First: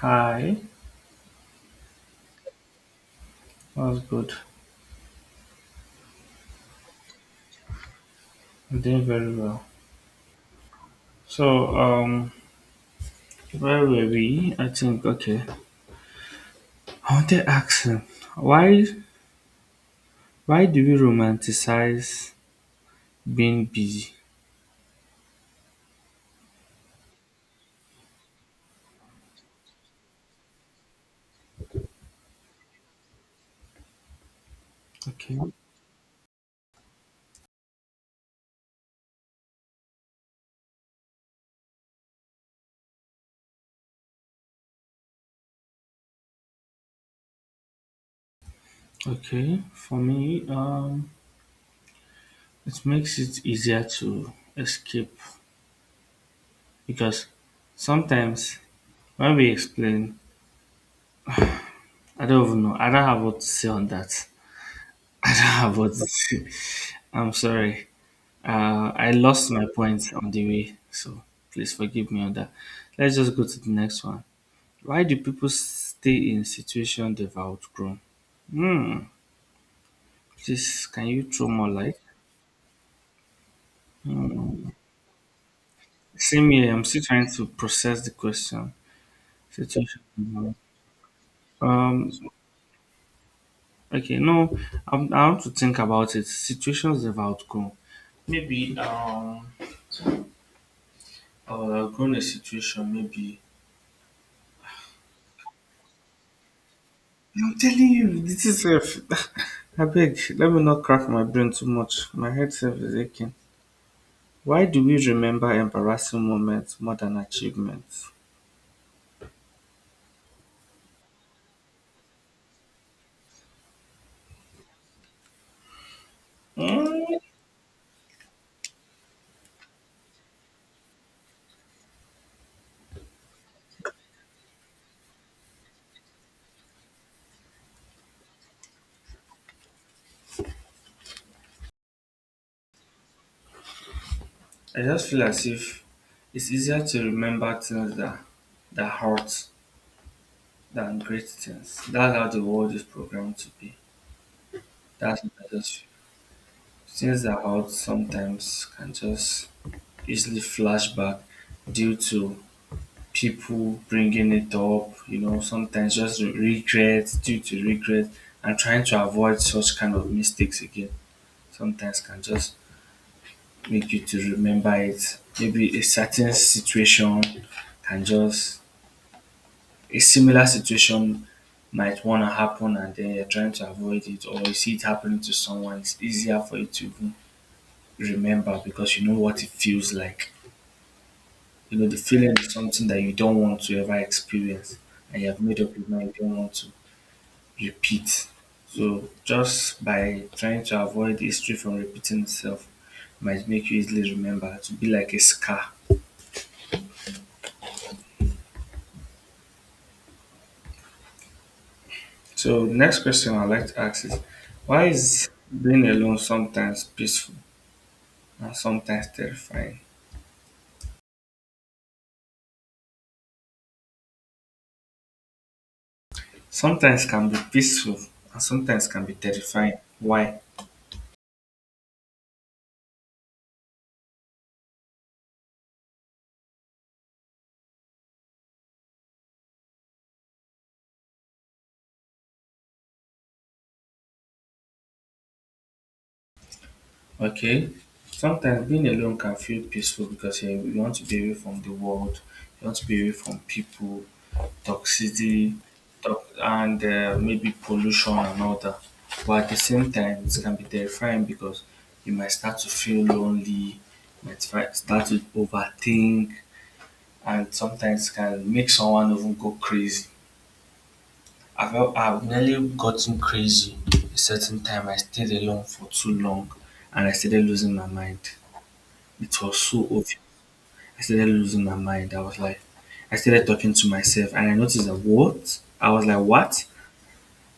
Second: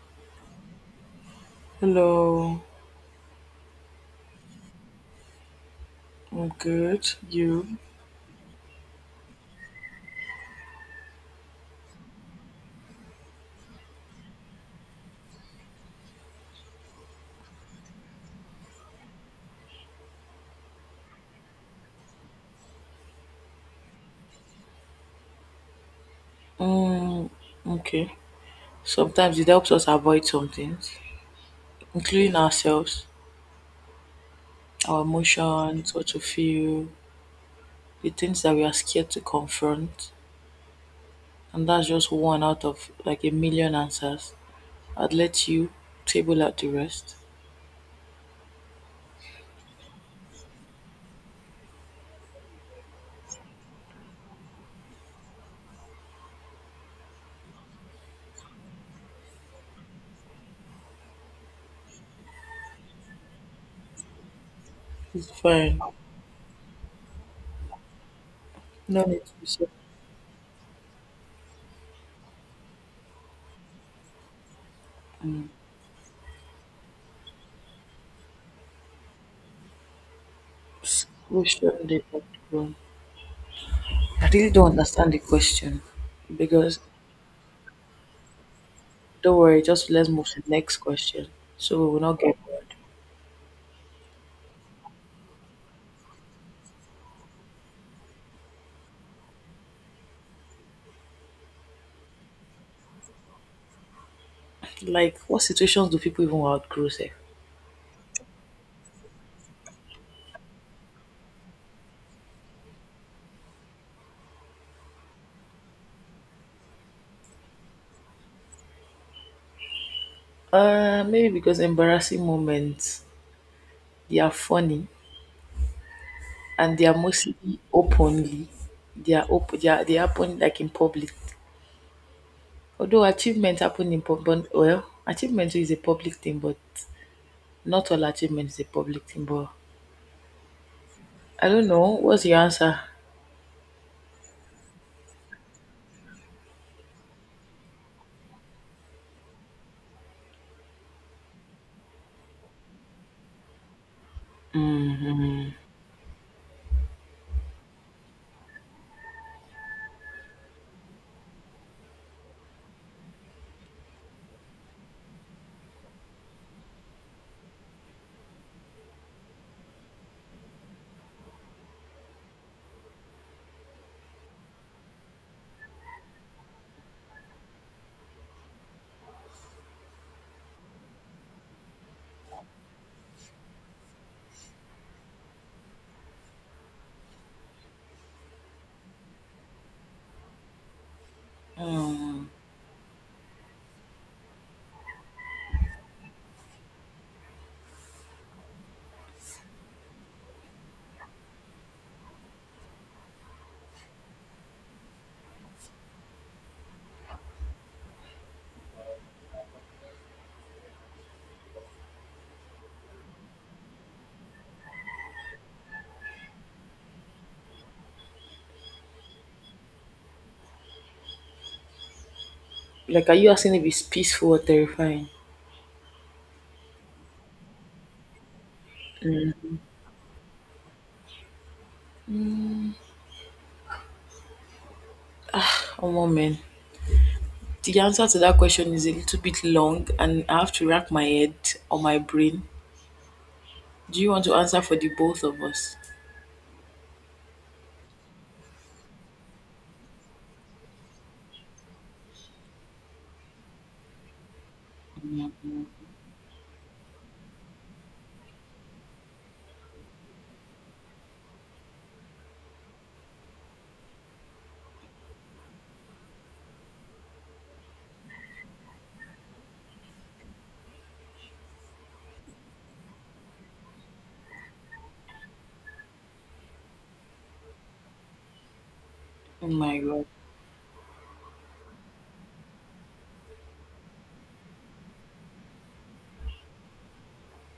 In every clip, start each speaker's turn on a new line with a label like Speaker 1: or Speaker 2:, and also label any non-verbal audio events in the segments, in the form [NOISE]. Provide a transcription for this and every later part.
Speaker 1: Hi,
Speaker 2: Hello,
Speaker 1: that's good.
Speaker 2: I'm good. You?
Speaker 1: I'm doing very well. So, where were we? I think okay. I want to ask him why why do we romanticize being busy?
Speaker 2: Mm, okay. Sometimes it helps us avoid some things, including ourselves, our
Speaker 1: Okay,
Speaker 2: emotions, what to feel, the things that we are scared to confront. And that's just one out of like a million answers. I'd let you table out the rest.
Speaker 1: okay. For me, it makes it easier to escape because sometimes when we explain, I don't even know. I don't have what to say on that. [LAUGHS]
Speaker 2: It's
Speaker 1: I don't have
Speaker 2: fine.
Speaker 1: what to say. I'm sorry. Uh,
Speaker 2: No
Speaker 1: I
Speaker 2: need to be
Speaker 1: lost my
Speaker 2: so.
Speaker 1: points on the way, so please forgive me on that. Let's just go to the next one. Why do people
Speaker 2: Um,
Speaker 1: stay in situations they've outgrown? Hmm. Please, can you
Speaker 2: we
Speaker 1: throw more
Speaker 2: shouldn't
Speaker 1: light?
Speaker 2: be comfortable. I really
Speaker 1: Hmm.
Speaker 2: don't understand the question,
Speaker 1: Same here.
Speaker 2: because
Speaker 1: I'm still trying to process the question.
Speaker 2: don't worry, just
Speaker 1: Situation.
Speaker 2: let's move to the next question so we will
Speaker 1: Um.
Speaker 2: not get.
Speaker 1: Okay. No. I want to think about it. Situations they've outgrown. Maybe. Grown a situation. Maybe
Speaker 2: Like, what situations do people even outgrow sef?
Speaker 1: I'm telling you, this is safe. [LAUGHS] I beg, let me not crack my brain too much. My head self is aching. Why do we remember embarrassing moments more than achievements?
Speaker 2: Maybe because embarrassing moments, they are funny and they are
Speaker 1: Mm,
Speaker 2: mostly openly. They are open. They happen like in public. Although achievement happen in public, well, achievement is a public thing, but not all achievement is a public thing. But I don't know. What's your answer?
Speaker 1: I just feel as if it's easier to remember things that hurt than great things. That's how the world is programmed to be. That's what I just feel. Things that hurt sometimes can just easily flash back due to people bringing it up, you know, sometimes just regret, due to regret, and trying to avoid such kind of mistakes again, sometimes can just make you to remember it. Maybe a certain situation can just, a similar situation might want to happen and then you're trying to avoid it, or you see it happening to someone, it's easier for you to even remember because you know what it feels like. You know, the feeling is something that you don't want to ever experience, and you have made up your mind you don't want to repeat. So just by trying to avoid history from repeating itself might make you easily remember to be like a scar. So the next question I'd like to ask is why is being alone sometimes peaceful and sometimes terrifying?
Speaker 2: Like, are you asking if it's peaceful or terrifying?
Speaker 1: Sometimes can be peaceful and sometimes can be terrifying. Why?
Speaker 2: Oh, moment. The answer to that question is a little bit long, and I have to rack my head or my brain. Do you want to answer for the both of us?
Speaker 1: Okay. Sometimes being alone can feel peaceful because you want to be away from the world, you want to be away from people, toxicity, and maybe pollution and all that. But at the same time, it can be terrifying because you might start to feel lonely, you might start to overthink, and sometimes can make someone even go crazy. I've nearly gotten crazy a certain time. I stayed alone for too long and I started losing my mind. It
Speaker 2: Oh
Speaker 1: was
Speaker 2: my
Speaker 1: so
Speaker 2: god.
Speaker 1: obvious. I started losing my mind. I was like, I started talking to myself and I noticed that what? I was like, what?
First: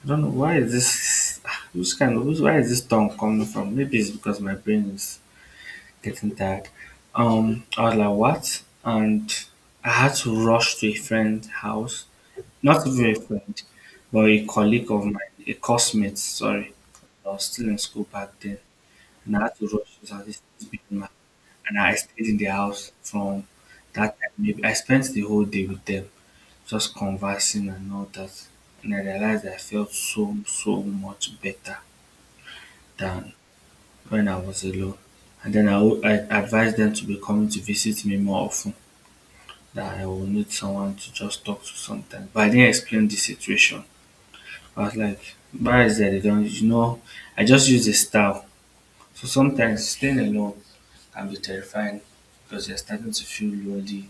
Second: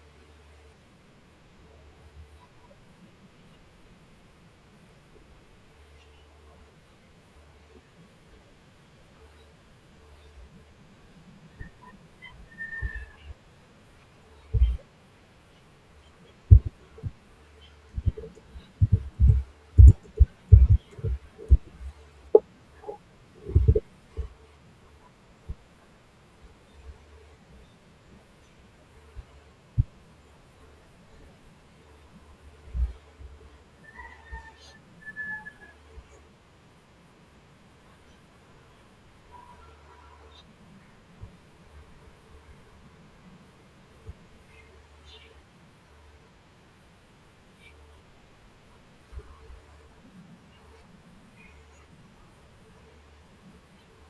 Speaker 1: I don't know why is this [SIGHS] Who's kind of who's? Where is this tongue coming from? Maybe it's because my brain is getting tired. I was like, what? And I had to rush to a friend's house. Not even a friend, but a colleague of mine, a classmate, sorry. I was still in school back then and I had to rush because I was just beating my and I stayed in the house from that time. Maybe I spent the whole day with them, just conversing and all that. And I realized I felt so much better than when I was alone. And then I advised them to be coming to visit me more often. That I will need someone to just talk to sometimes. But I didn't explain the situation. I was like, why is that? They don't, you know, I just use a style. So sometimes staying alone can be terrifying because you're starting to feel lonely.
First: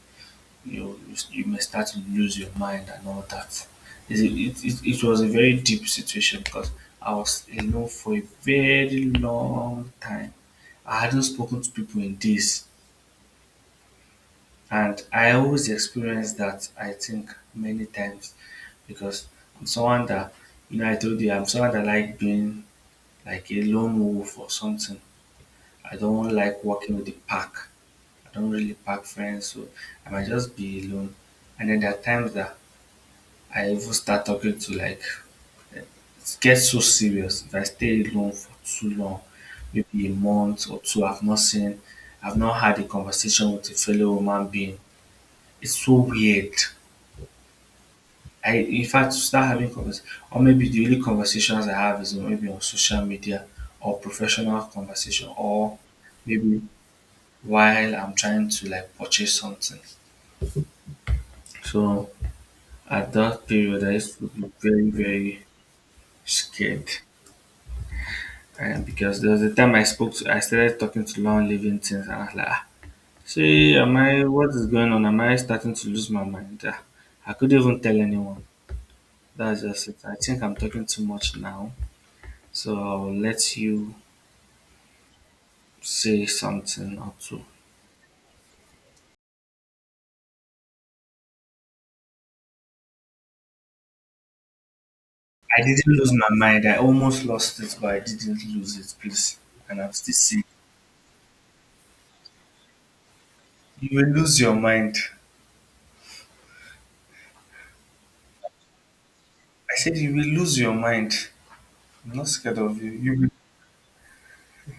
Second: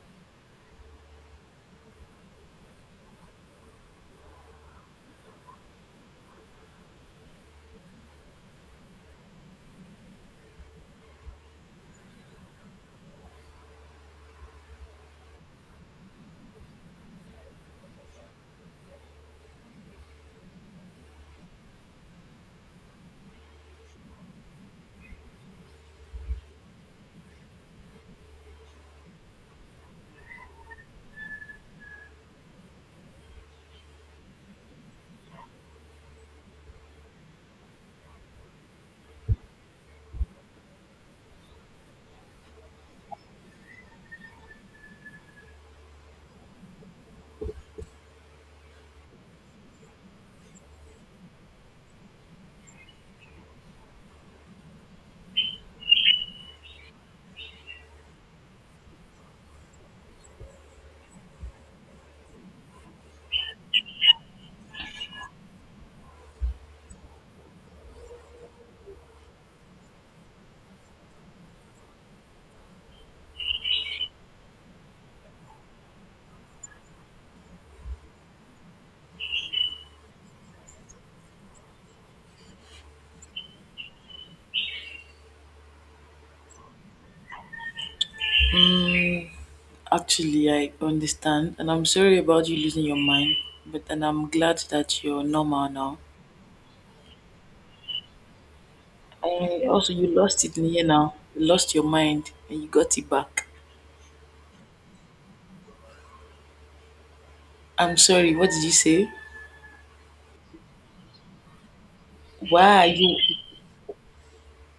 Speaker 1: You may start to lose your mind and all that. It was a very deep situation because I was alone for a very long time. I hadn't spoken to people in days, and I always experience that. I think many times because I'm someone that you know I told you I'm someone that like being like a lone wolf or something. I don't like walking with the pack. I don't really pack friends, so I might just be alone. And then there are times that I even start talking to like it gets so serious if I stay alone for too long, maybe a month or two. I've not seen, I've not had a conversation with a fellow human being. It's so weird. I in fact to start having conversations, or maybe the only conversations I have is maybe on social media or professional conversation, or maybe while I'm trying to like purchase something. So at that period, I used to be very, very scared. And because there was a time I spoke to, I started talking to long living things, and I was like, ah, see, am I, what is going on? Am I starting to lose my mind? Ah, I couldn't even tell anyone. That's just it. I think I'm talking too much now. So I'll let you say something or two.
Speaker 2: Actually, I understand, and I'm sorry about you losing your mind, but and I'm glad that you're
Speaker 1: I
Speaker 2: normal
Speaker 1: didn't
Speaker 2: now.
Speaker 1: lose my mind. I almost lost it, but I didn't lose it, please.
Speaker 2: And
Speaker 1: And I'm
Speaker 2: also, you
Speaker 1: still saying,
Speaker 2: lost it in here now. You lost your mind, and you got it back.
Speaker 1: you will lose your mind.
Speaker 2: I'm sorry. What did you say?
Speaker 1: I said, you will lose your mind. I'm not scared of
Speaker 2: Why are
Speaker 1: you.
Speaker 2: you?
Speaker 1: You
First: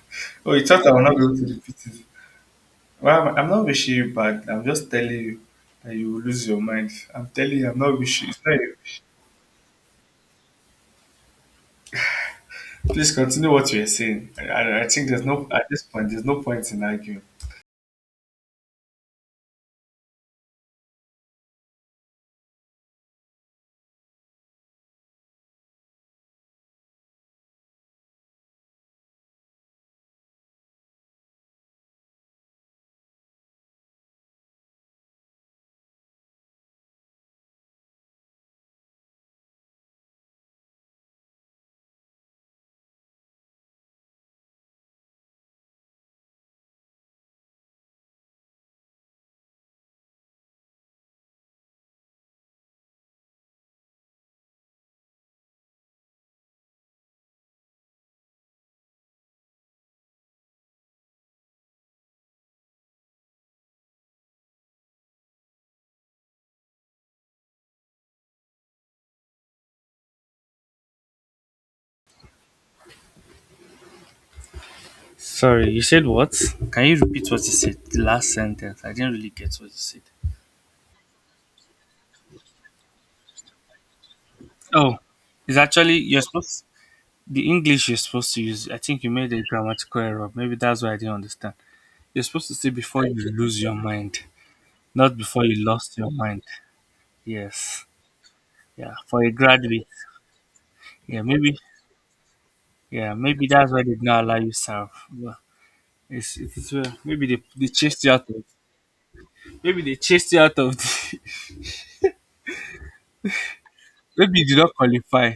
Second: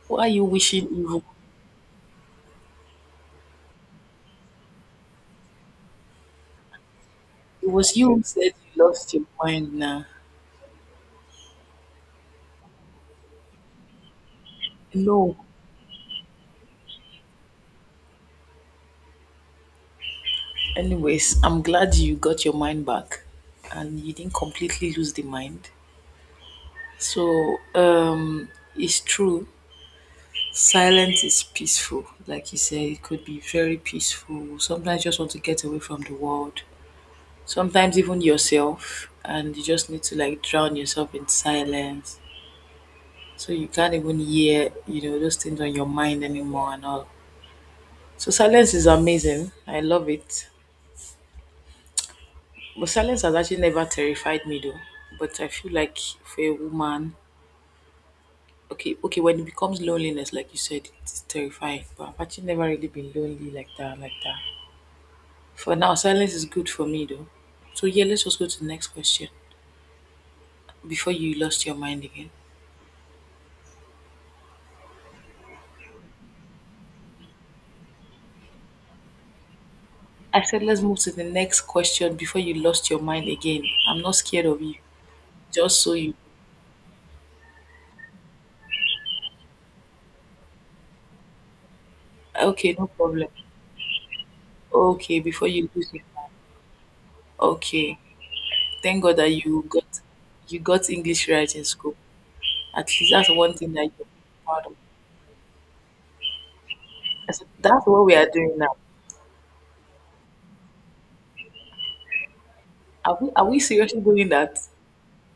Speaker 2: Why are you
Speaker 1: oh, you thought
Speaker 2: wishing
Speaker 1: I will not be
Speaker 2: evil?
Speaker 1: able to repeat it. Well, I'm not wishing you bad. I'm just telling you that you will lose your mind. I'm telling you,
Speaker 2: It
Speaker 1: I'm not
Speaker 2: was you who
Speaker 1: wishing. It's
Speaker 2: said
Speaker 1: not you.
Speaker 2: you lost your mind now.
Speaker 1: Please continue what you are saying. I think there's
Speaker 2: No.
Speaker 1: no at this point. There's no point in arguing.
Speaker 2: Anyways, I'm glad you got your mind back, and you didn't completely lose the mind. So, it's true. Silence is peaceful. Like you say, it could be very peaceful. Sometimes you just want to get away from the world. Sometimes even yourself, and you just need to like drown yourself in silence. So you can't even hear those things on your mind anymore and all. So silence is amazing. I love it. But silence has actually never terrified me though. But I feel like for a woman, okay, okay, when it becomes loneliness, like you said, it's terrifying. But I've actually never really been lonely like that, like that. For now, silence is good for me though. So yeah, let's just go to the next question before you lost your mind again.
Speaker 1: Sorry, you said what? Can you repeat what you said? The last sentence. I didn't really get what you said.
Speaker 2: I said let's move to the next question before you lost your mind again. I'm not scared of you.
Speaker 1: Oh, it's
Speaker 2: Just so
Speaker 1: actually
Speaker 2: you
Speaker 1: you're supposed the English you're supposed to use. I think you made a grammatical error. Maybe that's why I didn't understand. You're supposed to say
Speaker 2: okay, no
Speaker 1: before you
Speaker 2: problem.
Speaker 1: lose your mind. Not
Speaker 2: Okay,
Speaker 1: before
Speaker 2: before
Speaker 1: you
Speaker 2: you lose
Speaker 1: lost
Speaker 2: it.
Speaker 1: your mind. Yes.
Speaker 2: Okay.
Speaker 1: Yeah.
Speaker 2: Thank God
Speaker 1: For a
Speaker 2: that you
Speaker 1: graduate.
Speaker 2: got you got
Speaker 1: Yeah.
Speaker 2: English right
Speaker 1: Maybe.
Speaker 2: in school. At least
Speaker 1: Yeah.
Speaker 2: that's
Speaker 1: Maybe
Speaker 2: one
Speaker 1: that's
Speaker 2: thing
Speaker 1: why
Speaker 2: that
Speaker 1: they did
Speaker 2: you're
Speaker 1: not allow you
Speaker 2: proud of.
Speaker 1: serve. Well, it's, it is well. Maybe
Speaker 2: I
Speaker 1: they,
Speaker 2: said,
Speaker 1: they
Speaker 2: that's
Speaker 1: chased
Speaker 2: what
Speaker 1: you
Speaker 2: we
Speaker 1: out
Speaker 2: are
Speaker 1: of.
Speaker 2: doing now.
Speaker 1: Maybe they chased you out of. The,
Speaker 2: Are we seriously
Speaker 1: [LAUGHS]
Speaker 2: doing
Speaker 1: maybe you did
Speaker 2: that?
Speaker 1: not qualify.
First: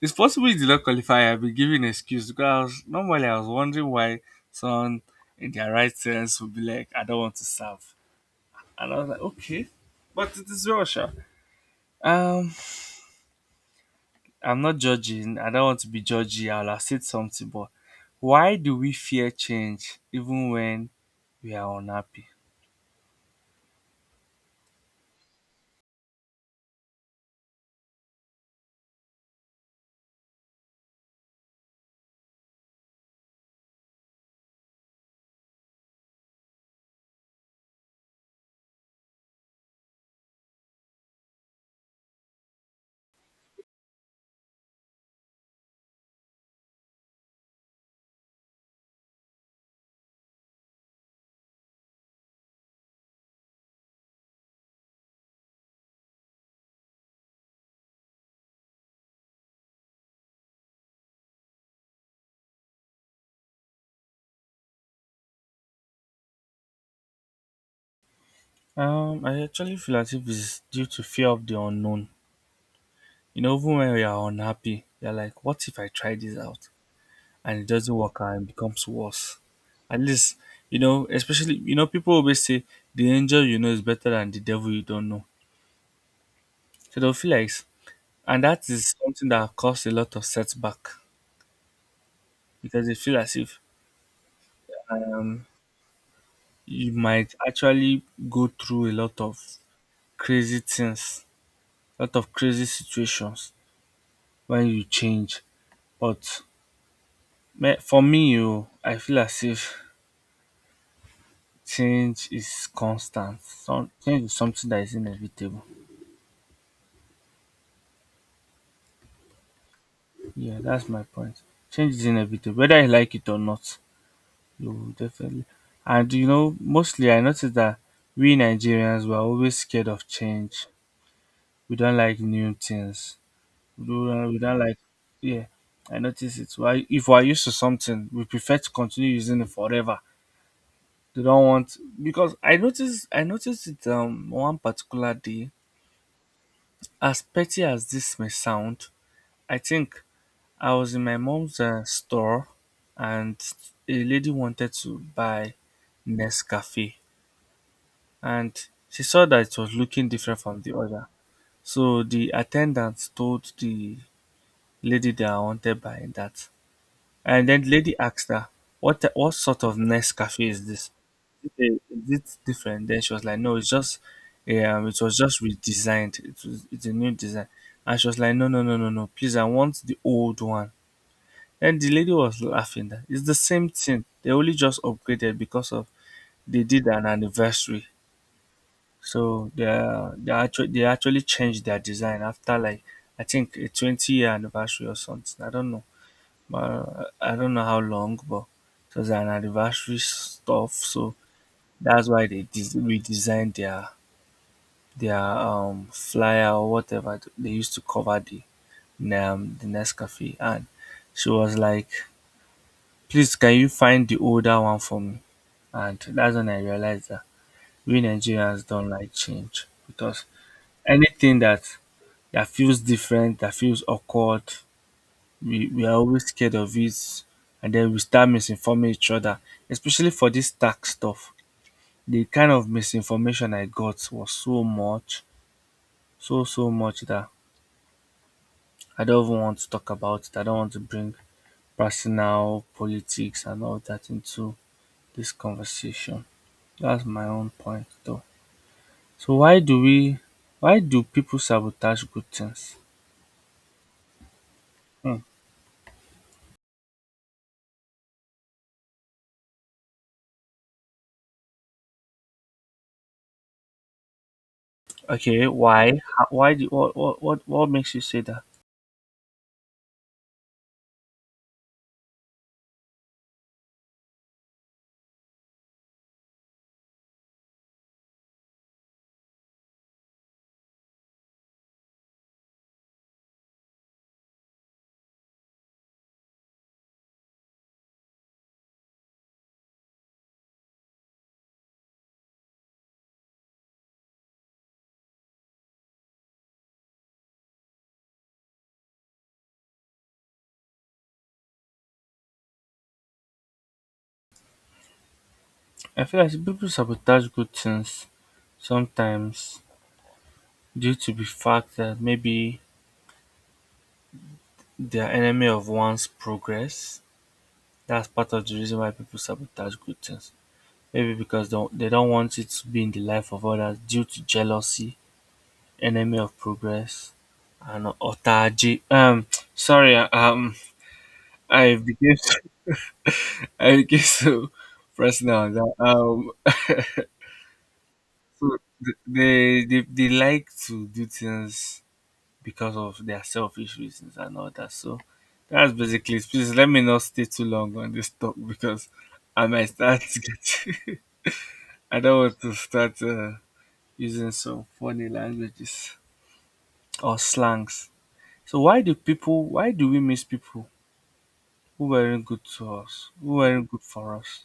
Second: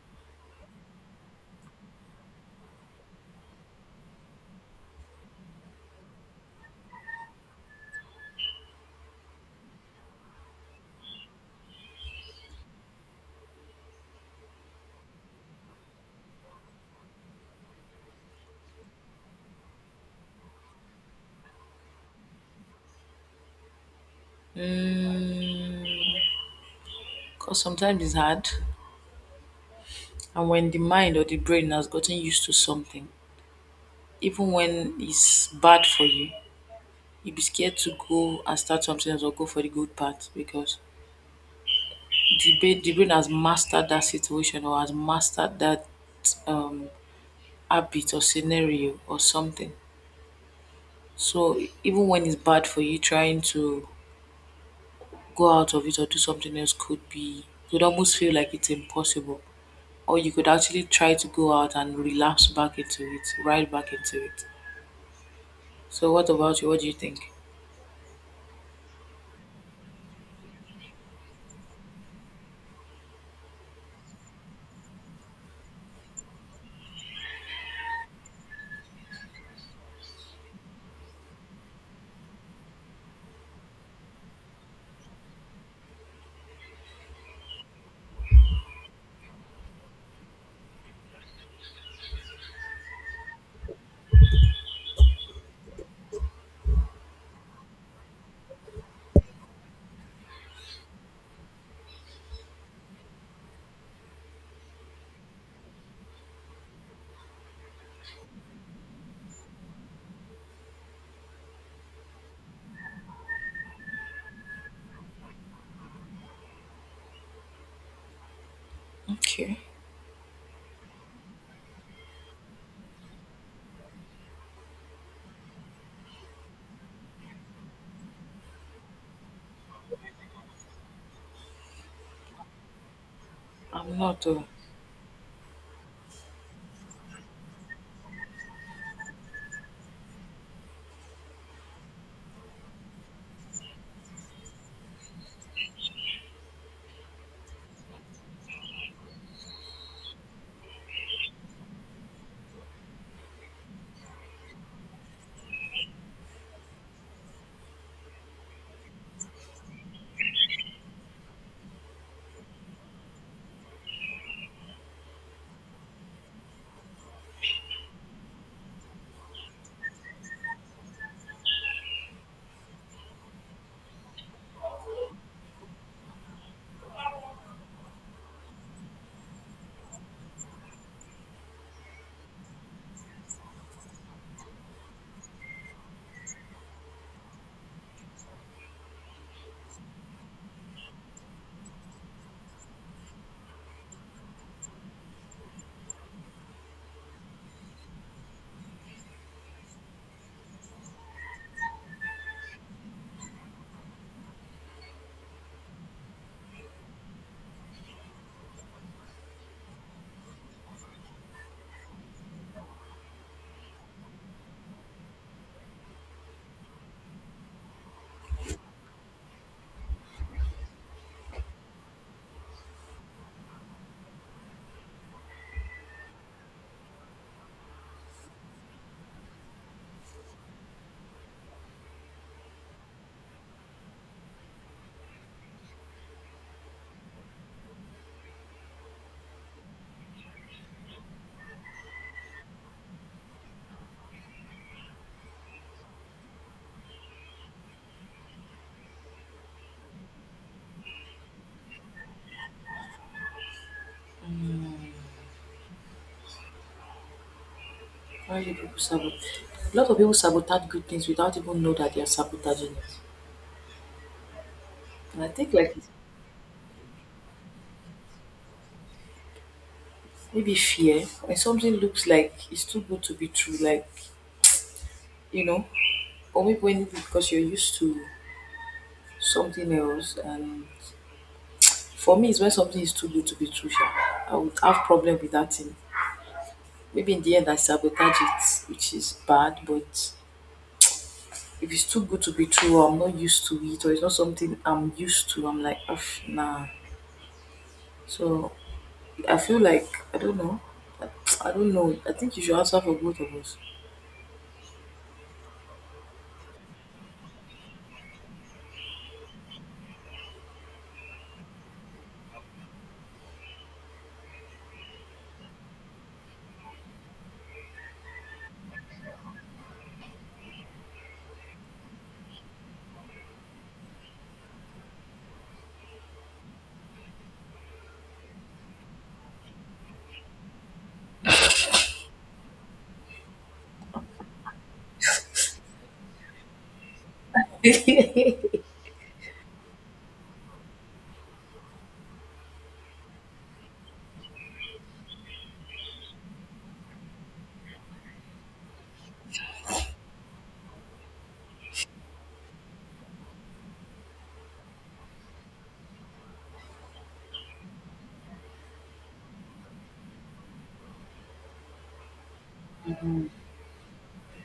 Speaker 1: It's possible you did not qualify. I've been giving excuse because I was, normally I was wondering why someone in their right sense would be like, I don't want to serve. And I was like, okay. But it is well, sure. Um, I'm not judging. I don't want to be judgy. I'll accept something, but why do we fear change even when we are unhappy?
Speaker 2: Because sometimes it's hard. And when the mind or the brain has gotten used to something, even when it's bad for you, you'll be scared to go and start something else or go for the good part because the brain has mastered that situation or has mastered that um, habit or scenario or something. So even when it's bad for you, trying to go out of it or do something else could almost feel like it's impossible. Or you could actually try to go out and relapse back into it, right back into it. So what about you? What do you think?
Speaker 1: I actually feel as if it's due to fear of the unknown. You know, even when we are unhappy, you're like, what if I try this out and it doesn't work out and becomes worse? At least, you know, especially, you know, people always say the angel you know is better than the devil you don't know. So they'll feel like, and that is something that caused a lot of setback because they feel as if um. You might actually go through a lot of crazy things, a lot of crazy situations when you change. But me- for me, oh, I feel as if change is constant. Some, change is something that is inevitable.
Speaker 2: Okay.
Speaker 1: Yeah, that's my point. Change is inevitable, whether you like it or not. You will definitely. And you know, mostly I noticed that we Nigerians were always scared of change. We don't like new things
Speaker 2: I'm not
Speaker 1: we
Speaker 2: though.
Speaker 1: don't like yeah I notice it why if we're used to something we prefer to continue using it forever they don't want because I noticed it one particular day as petty as this may sound I think I was in my mom's store and a lady wanted to buy Nescafe and she saw that it was looking different from the other so the attendant told the lady that I wanted buy that. And then the lady asked her, "What sort of Nescafe is this? Is it different?" Then she was like, "No, it's just, it was just redesigned. It's a new design." And she was like, "No, no, no, no, no, please, I want the old one." And the lady was laughing. That it's the same thing. They only just upgraded because of they did an anniversary. So they actually changed their design after like I think a 20-year anniversary or something. I don't know. I don't know how long, but it was an anniversary stuff, so that's why they redesigned their flyer or whatever they used to cover the Nescafe. And she was like, "Please, can you find the older one for me?" And that's when I realized that we Nigerians don't like change because anything that feels different, that feels awkward, we are always scared of it, and then we start misinforming each other, especially for this tax stuff. The kind of misinformation I got was so much, so much that I don't even want to talk about it. I don't want to bring personal politics and all that into this conversation. That's my own point though. So why do people sabotage good things? Hmm.
Speaker 2: Why do people sabotage? A lot of people sabotage good things without even know that they are sabotaging it. And I
Speaker 1: Okay,
Speaker 2: think like
Speaker 1: why? Why do what makes you say that?
Speaker 2: maybe fear when something looks like it's too good to be true, like you know, or maybe when because you're used to something else. And for me, it's when something is too good to be true. Sha. I would have problem with that thing. Maybe in the end, I sabotage it, which is bad. But if it's too good to be true, or I'm not used to it, or it's not something I'm used to, I'm like, "Uff, nah." So I feel like I don't know. I [TSK] I don't know. I think you should answer for both of us.
Speaker 1: I feel like people sabotage good things sometimes due to the fact that maybe they're enemy of one's progress. That's part of the reason why people sabotage good things. Maybe because they don't want it to be in the life of others, due to jealousy, enemy of progress, and otaji. [TSK] Sorry, I became [LAUGHS] I became so personal on that. [LAUGHS] So they like to do things because of their selfish reasons and all that. So that's basically it. Please let me not stay too long on this talk because I might start to get. [LAUGHS] I don't want to start using some funny languages or slangs. So why do people? Why do we miss people who weren't good to us? Who weren't good for us?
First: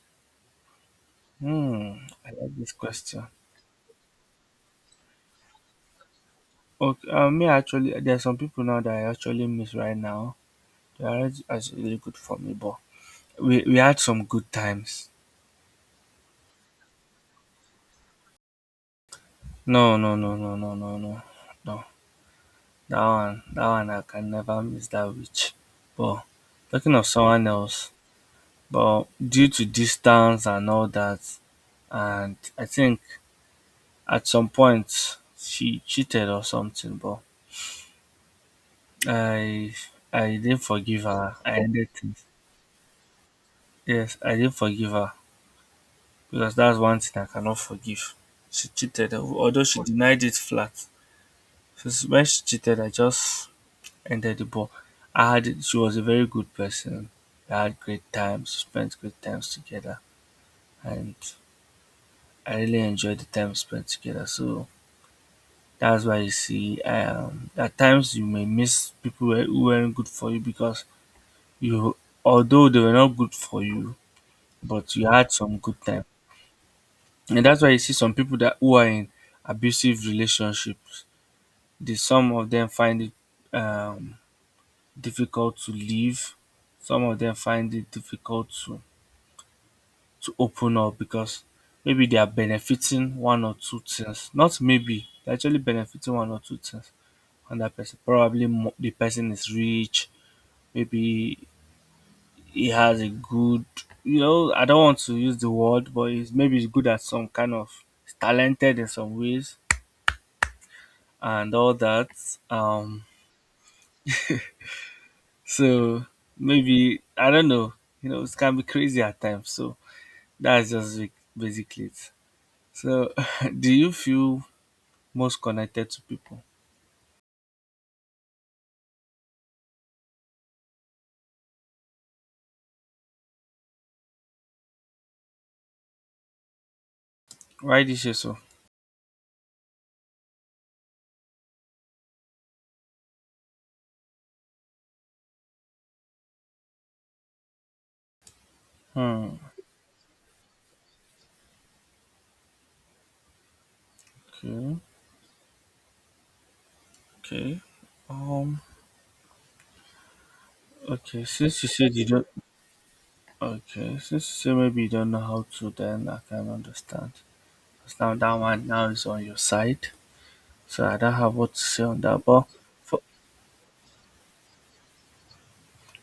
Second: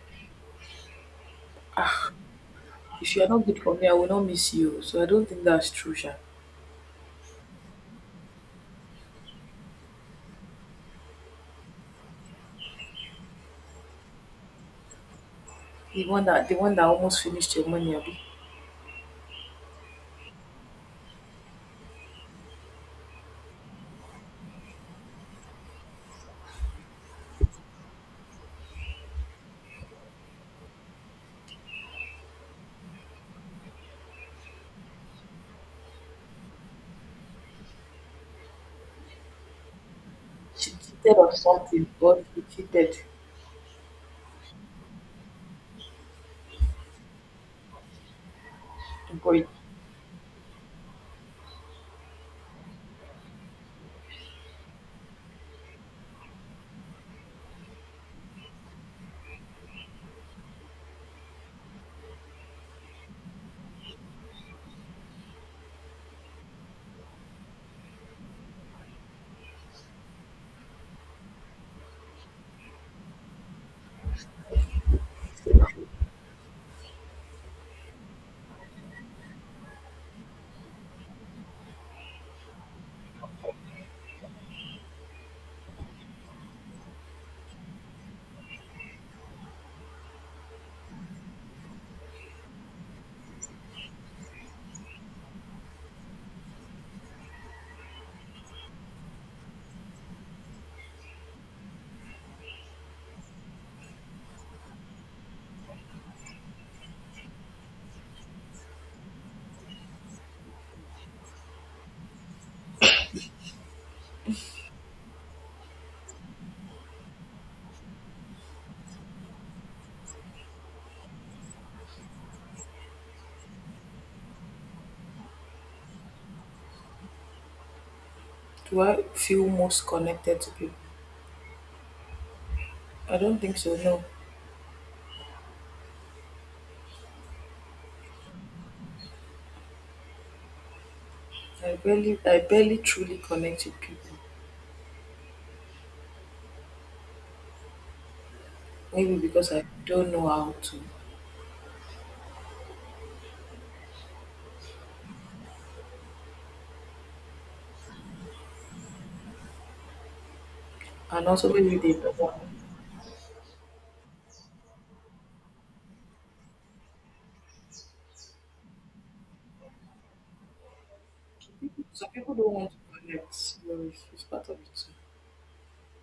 Speaker 1: Hmm. I like this
Speaker 2: If you
Speaker 1: question.
Speaker 2: are not good for me, I will not miss you. So I don't think that's true, Sha.
Speaker 1: Okay. Me, actually, there are some people now that I actually miss right now. They are actually really good for me, but we had some good times.
Speaker 2: The one that almost finished your money, Abi.
Speaker 1: No, no, no, no, no, no, no, no. That one, I can never miss that witch. But talking of someone else, but due to distance and all that, and I think at some point she cheated or something. But I, I didn't
Speaker 2: She
Speaker 1: forgive
Speaker 2: cheated
Speaker 1: her.
Speaker 2: on
Speaker 1: I
Speaker 2: something,
Speaker 1: ended things.
Speaker 2: or she cheated.
Speaker 1: Yes, I didn't forgive her because that's one thing I cannot forgive. She cheated,
Speaker 2: But
Speaker 1: although she denied it flat. Since when she cheated, I just entered the ball. I had she was a very good person. I had great times, spent great times together, and I really enjoyed the time spent together. So that's why you see, at times you may miss people who weren't good for you because you, although they were not good for you, but you had some good time. And that's why you see some people that who are in abusive relationships. They, some of them find it um, difficult to leave. Some of them find it difficult to open up because maybe they are benefiting one or two things. Not maybe, they're actually benefiting one or two things on that person. Probably the person is rich, maybe he has a good, you know, I don't want to use the word, but he's maybe he's good at some kind of, he's talented in some ways and all that. Um, so maybe, I don't know, you know, it can be crazy at times. So that's just it- basically it. So [LAUGHS] do you feel most connected to people?
Speaker 2: do I feel most connected to people? I don't think so. No,
Speaker 1: Why this year so?
Speaker 2: I barely truly connect with people. Maybe
Speaker 1: Hmm.
Speaker 2: because I don't know how to,
Speaker 1: Okay. Okay. Um. Okay.
Speaker 2: and also
Speaker 1: Since you
Speaker 2: maybe they
Speaker 1: said you
Speaker 2: don't
Speaker 1: don't.
Speaker 2: want.
Speaker 1: Okay. Since you say maybe you don't know how to, then I can understand. 'Cause now that one now is on your side, so I don't have what to say on
Speaker 2: Some
Speaker 1: that.
Speaker 2: people
Speaker 1: But
Speaker 2: don't want to
Speaker 1: for,
Speaker 2: connect. So it's part of it too.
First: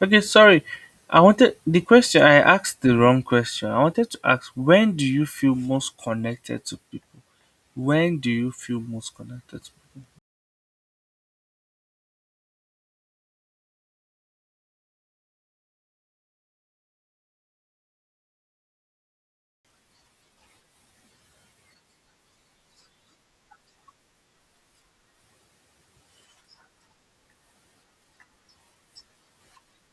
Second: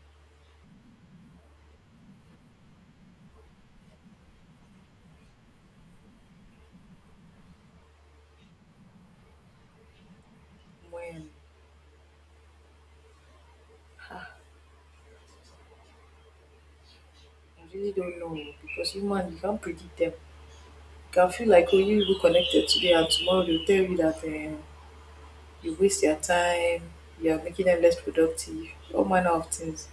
Speaker 1: okay, sorry. I wanted the question. I asked the wrong question. I wanted to ask, when do you feel most connected to people? When do you feel most connected to
Speaker 2: When I really don't know, oh, because human you can't predict them. You can feel like oh you even connected today and tomorrow they'll tell you that you waste their time, you are making them less productive, all manner of things.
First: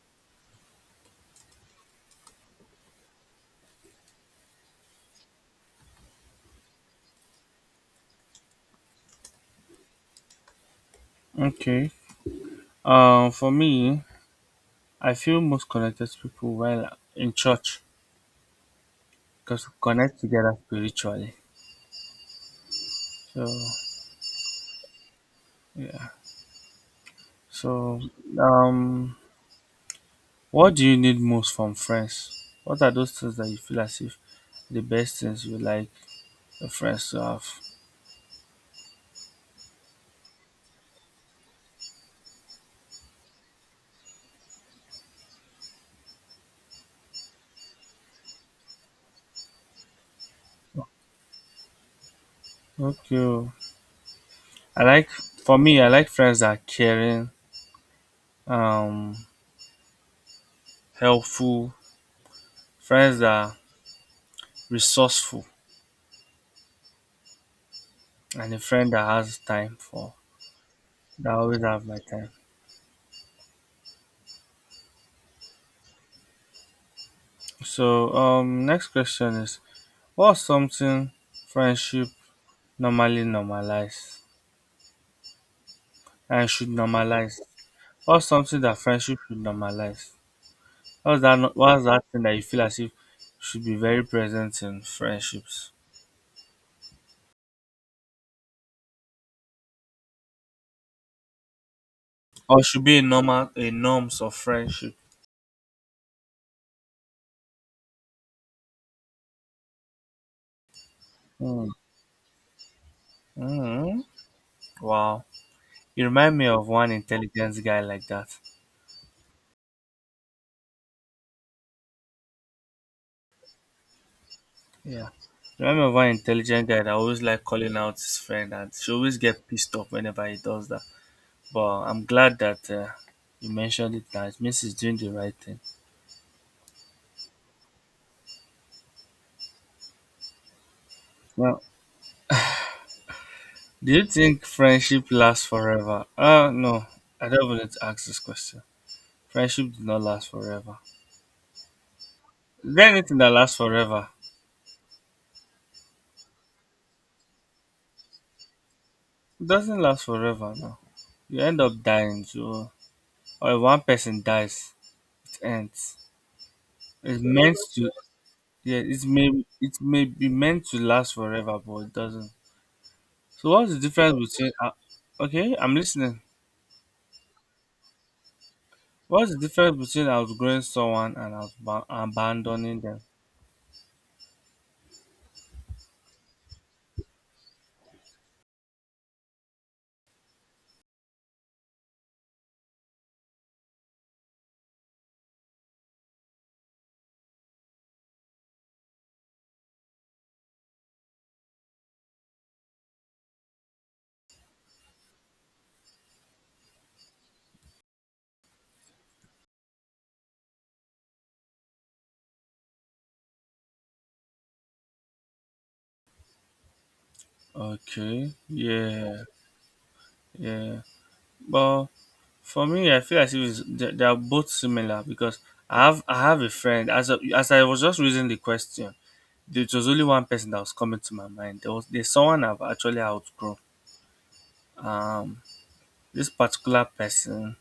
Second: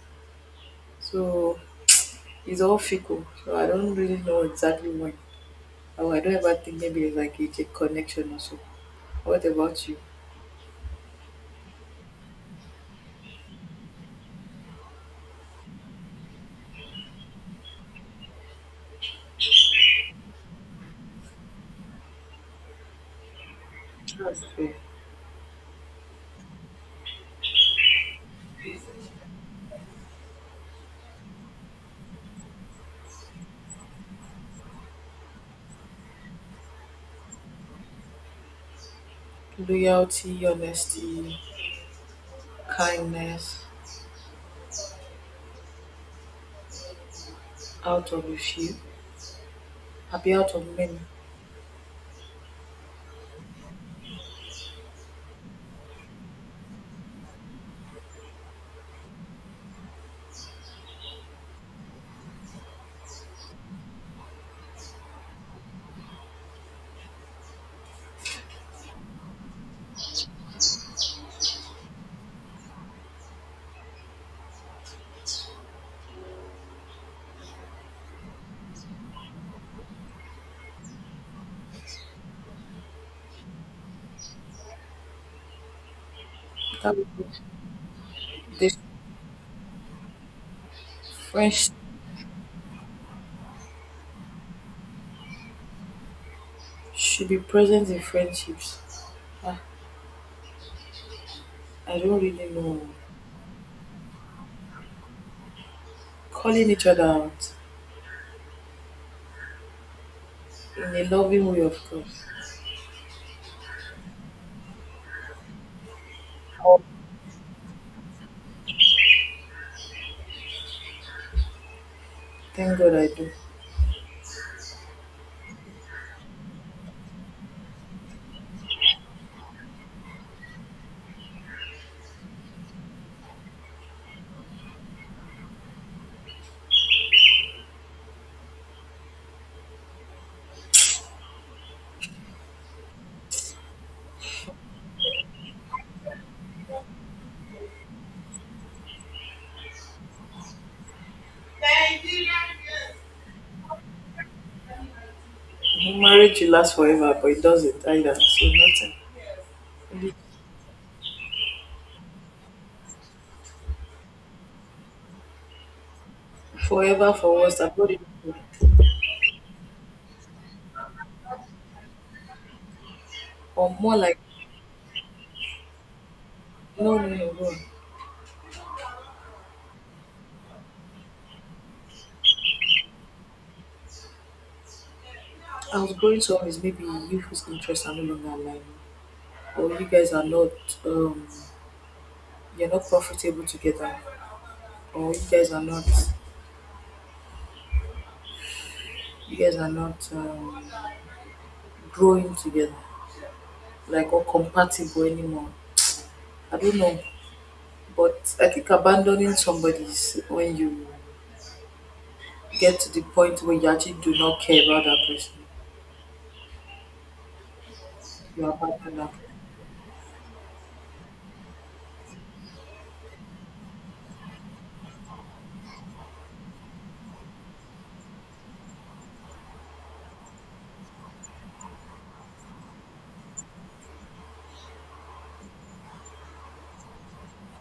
Speaker 2: So it's all fickle. So I don't really know exactly when. Or I don't ever think maybe it's like it's a connection or so. What about you?
Speaker 1: people? Okay. For me, I feel most connected to people while in church because we connect together spiritually. So
Speaker 2: That's fair.
Speaker 1: yeah. So um, what do you need most from friends? What are those things that you feel as if the best things you like your friends to have?
Speaker 2: Loyalty, honesty, kindness, out of a few, happy out of many.
Speaker 1: Okay. Oh. I like for me. I like friends that are caring, um, helpful. Friends that are resourceful, and a friend that always have my time. So next question is, what's something friendship normally normalize and should
Speaker 2: That would be-
Speaker 1: normalize? What's something that
Speaker 2: there's
Speaker 1: friendship should normalize? What's that? No-
Speaker 2: French
Speaker 1: What's that thing that you feel as if should be very present in friendships,
Speaker 2: should be present in friendships. Ah, I don't really
Speaker 1: or
Speaker 2: know.
Speaker 1: should be a normal a norms of friendship?
Speaker 2: Calling each other out in a loving way,
Speaker 1: Mm.
Speaker 2: of course.
Speaker 1: Mm. Wow, you remind me of one intelligent guy like that.
Speaker 2: Thank God I do.
Speaker 1: Yeah, you remind me of one intelligent guy that always like calling out his friend, and she always get pissed off whenever he does that. But I'm glad that you mentioned it now. It means he's doing the right thing. Now, do you think friendship lasts forever? Uh, no, I don't even need to ask this question. Friendship does not last forever. Is there anything that lasts forever?
Speaker 2: Mhm, marriage will last forever, but it doesn't either. So nothing.
Speaker 1: It doesn't last
Speaker 2: Be
Speaker 1: forever, no. You end up dying, so, or if one person dies, it ends.
Speaker 2: forever
Speaker 1: It's
Speaker 2: for
Speaker 1: meant
Speaker 2: us, I've
Speaker 1: to
Speaker 2: got it.
Speaker 1: Yeah, it may be meant to last forever, but it doesn't. So what's
Speaker 2: Or
Speaker 1: the
Speaker 2: more like,
Speaker 1: difference between okay, I'm listening.
Speaker 2: no, no, no, no.
Speaker 1: What's the difference between outgrowing someone and abandoning them?
Speaker 2: I was going to always maybe you whose interests are no longer aligned, or you guys are not, um, you're not profitable together, or you guys are not growing together, like or compatible anymore. I don't know, but I think abandoning somebody is when you get to the point where you actually do not care about that person.
Speaker 1: Okay,
Speaker 2: You abandon that.
Speaker 1: yeah, yeah. But for me, I feel as if it's, they are both similar because I have a friend. As a, as I was just reading the question, there was only one person that was coming to my mind. There's someone I've actually outgrown. Um, this particular person.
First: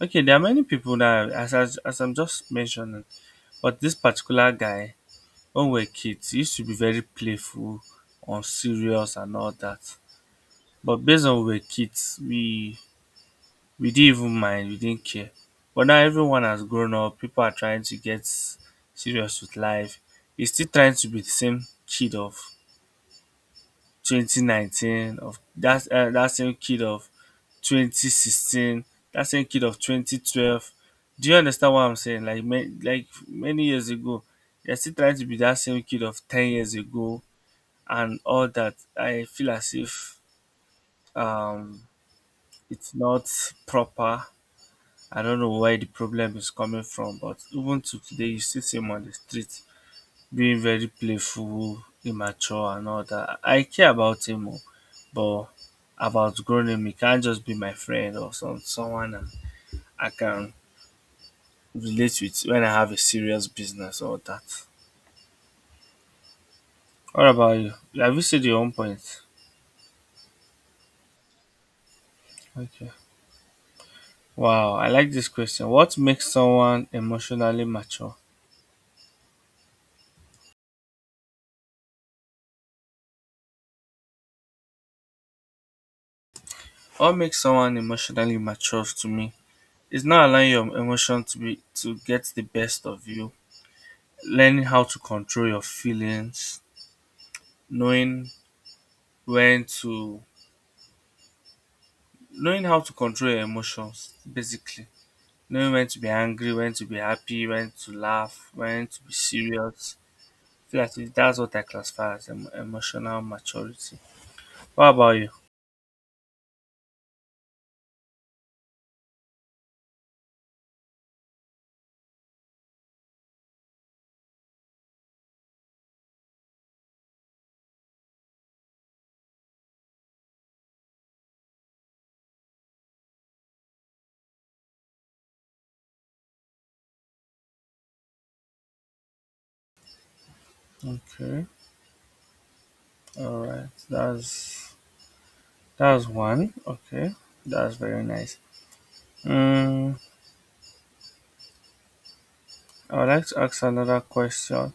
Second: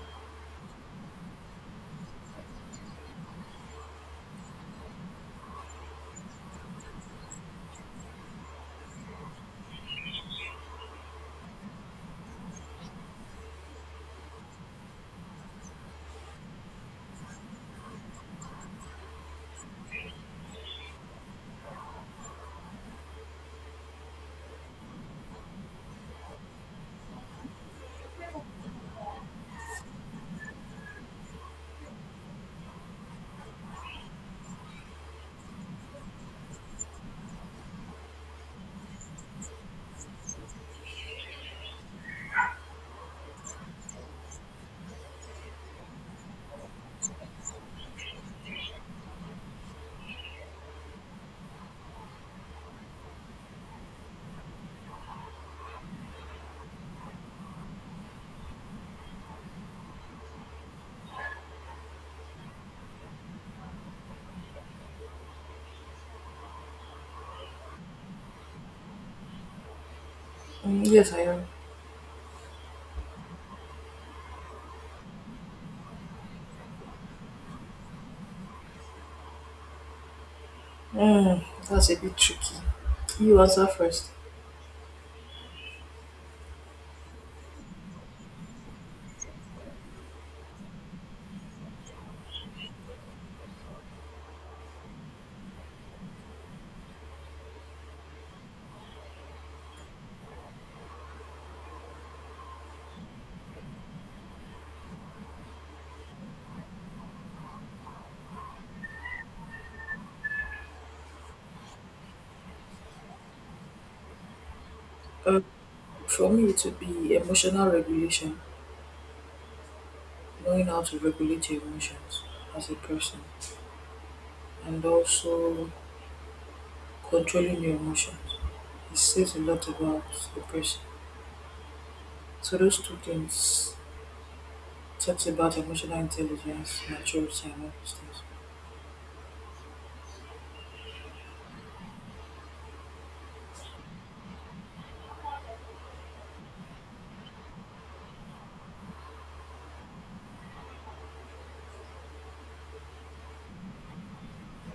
Speaker 1: Okay, there are many people that as I'm just mentioning, but this particular guy, when we were kids, we used to be very playful, unserious and all that. But based on we were kids, we didn't even mind, we didn't care. But now everyone has grown up, people are trying to get serious with life. He's still trying to be the same kid of 2019, of that that same kid of 2016, that same kid of 2012. Do you understand what I'm saying? Like like many years ago, they're still trying to be that same kid of 10 years ago, and all that. I feel as if um, it's not proper. I don't know where the problem is coming from, but even to today, you still see him on the street being very playful, immature, and all that. I care about him, oh, but I've outgrown him. He can't just be my friend or someone and I can relate with when I have a serious business or that. What about you? Have you said your own point?
Speaker 2: Mm, yes, I am.
Speaker 1: Okay. Wow, I like this question. What makes someone emotionally mature?
Speaker 2: Mm, that's a bit tricky. You answer first.
Speaker 1: What makes someone emotionally mature to me is not allowing your emotion to get the best of you, learning how to control your feelings, knowing when to knowing how to control your emotions, basically. Knowing when to be angry, when to be happy, when to laugh, when to be serious. I feel like that's what I classify as emotional maturity. What about you?
Speaker 2: Um, for me, it would be emotional regulation, knowing how to regulate your emotions as a person, and also controlling your emotions. It says a lot about the person. So those two things talks about emotional intelligence, maturity, and all those things.
Speaker 1: Okay, all right, that's one. Okay, that's very nice. Mm, I would like to ask another question.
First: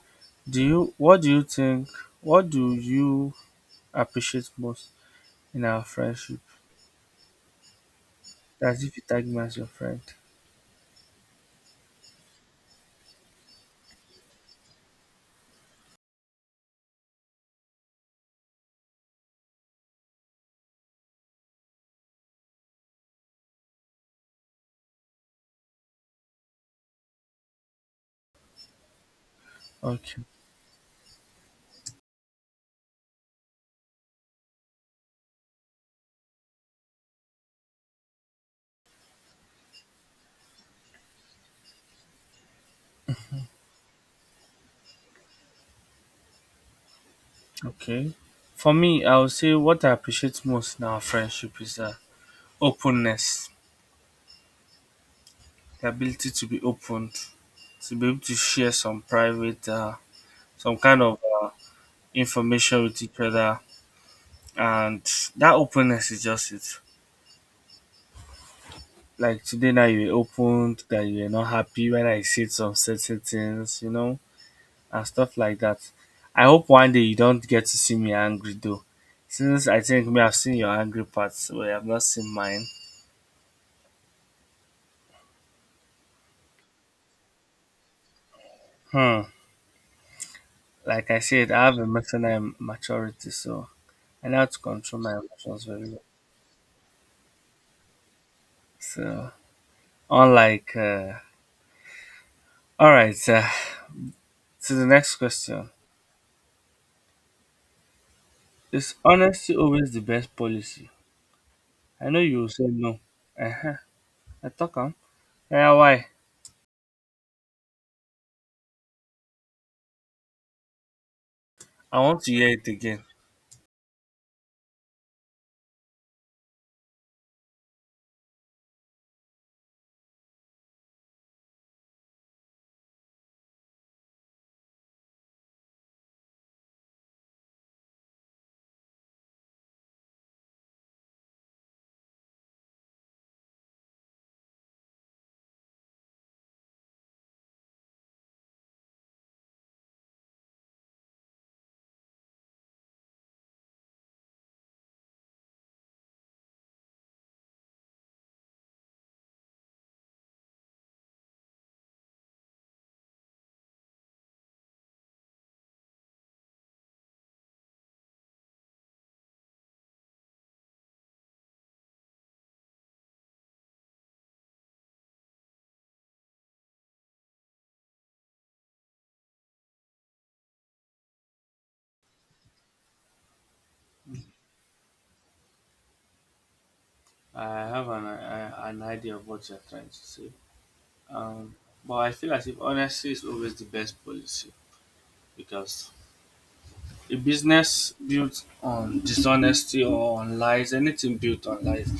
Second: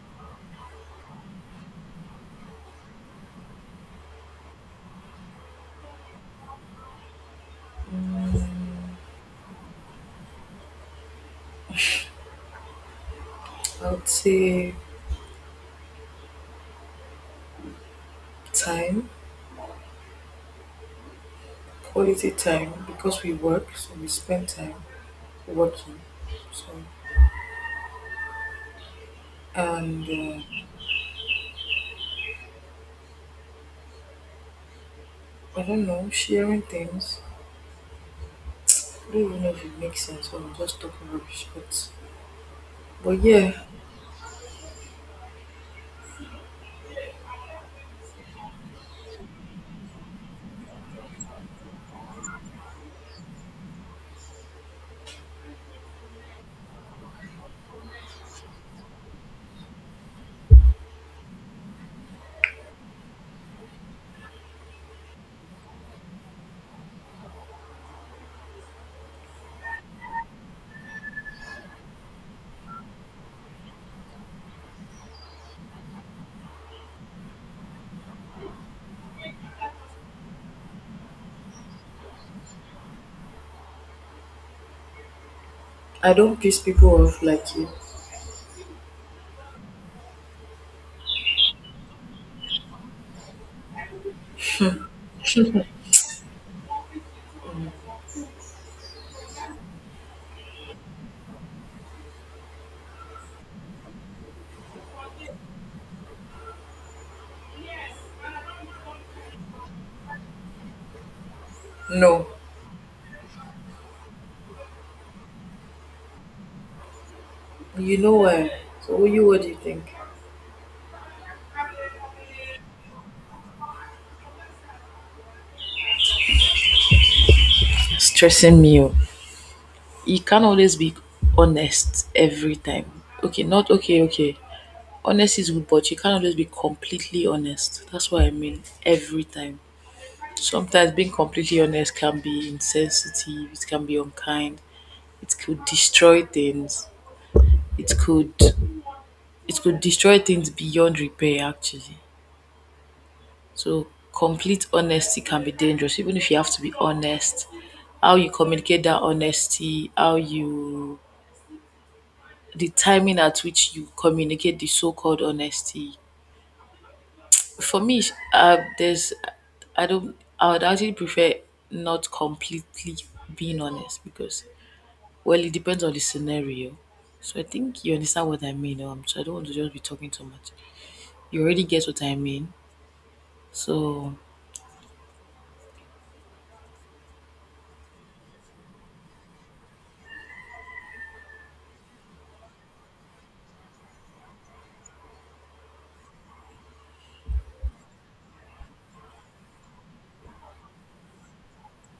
Speaker 1: Do you what do you think what do you appreciate most in our friendship? That's if you tag me as your friend.
Speaker 2: I would say time, quality time, because we work, so we spend time working. So and
Speaker 1: Okay.
Speaker 2: I don't know, sharing things. I don't even know if it makes sense or I'm just talking rubbish, but yeah.
Speaker 1: Okay. For me, I would say what I appreciate most in our friendship is openness, the ability to be open, to be able to share some private, some kind of information with each other, and that openness is just it. Like today now you were opened that you were not happy when I said some certain things, you know, and stuff like that. I hope one day you don't get to see me angry though. Since I think me, I've seen your angry parts, but I've not seen mine.
Speaker 2: I don't piss people off like you.
Speaker 1: Hmm. Like I said, I have emotional maturity, so I know how to control my emotions very well. So unlike uh, all right, to the next question. Is honesty always the best policy? I know
Speaker 2: No,
Speaker 1: you will say no. Uh-huh. I talk on. Yeah, why?
Speaker 2: you know why. So you, what do you think?
Speaker 1: I want to hear it again.
Speaker 2: Stressing me. Oh. You can't always be honest every time. Okay, not okay, okay. Honest is good, but you can't always be completely honest. That's what I mean every time. Sometimes being completely honest can be insensitive, it can be unkind, it could destroy things. It could it could destroy things beyond repair actually. So complete honesty can be dangerous, even if you have to be honest. How you communicate that honesty, how you, the timing at which you communicate the so called honesty. For me, there's I don't I would actually prefer not completely being honest because well it depends on the scenario. So I think you understand what I mean. So I don't want to just be talking too much. You already get what I mean. So
Speaker 1: I have an, I, an idea of what you're trying to say. Um, but I feel as if honesty is always the best policy because a business built on dishonesty or on lies, anything built on lies,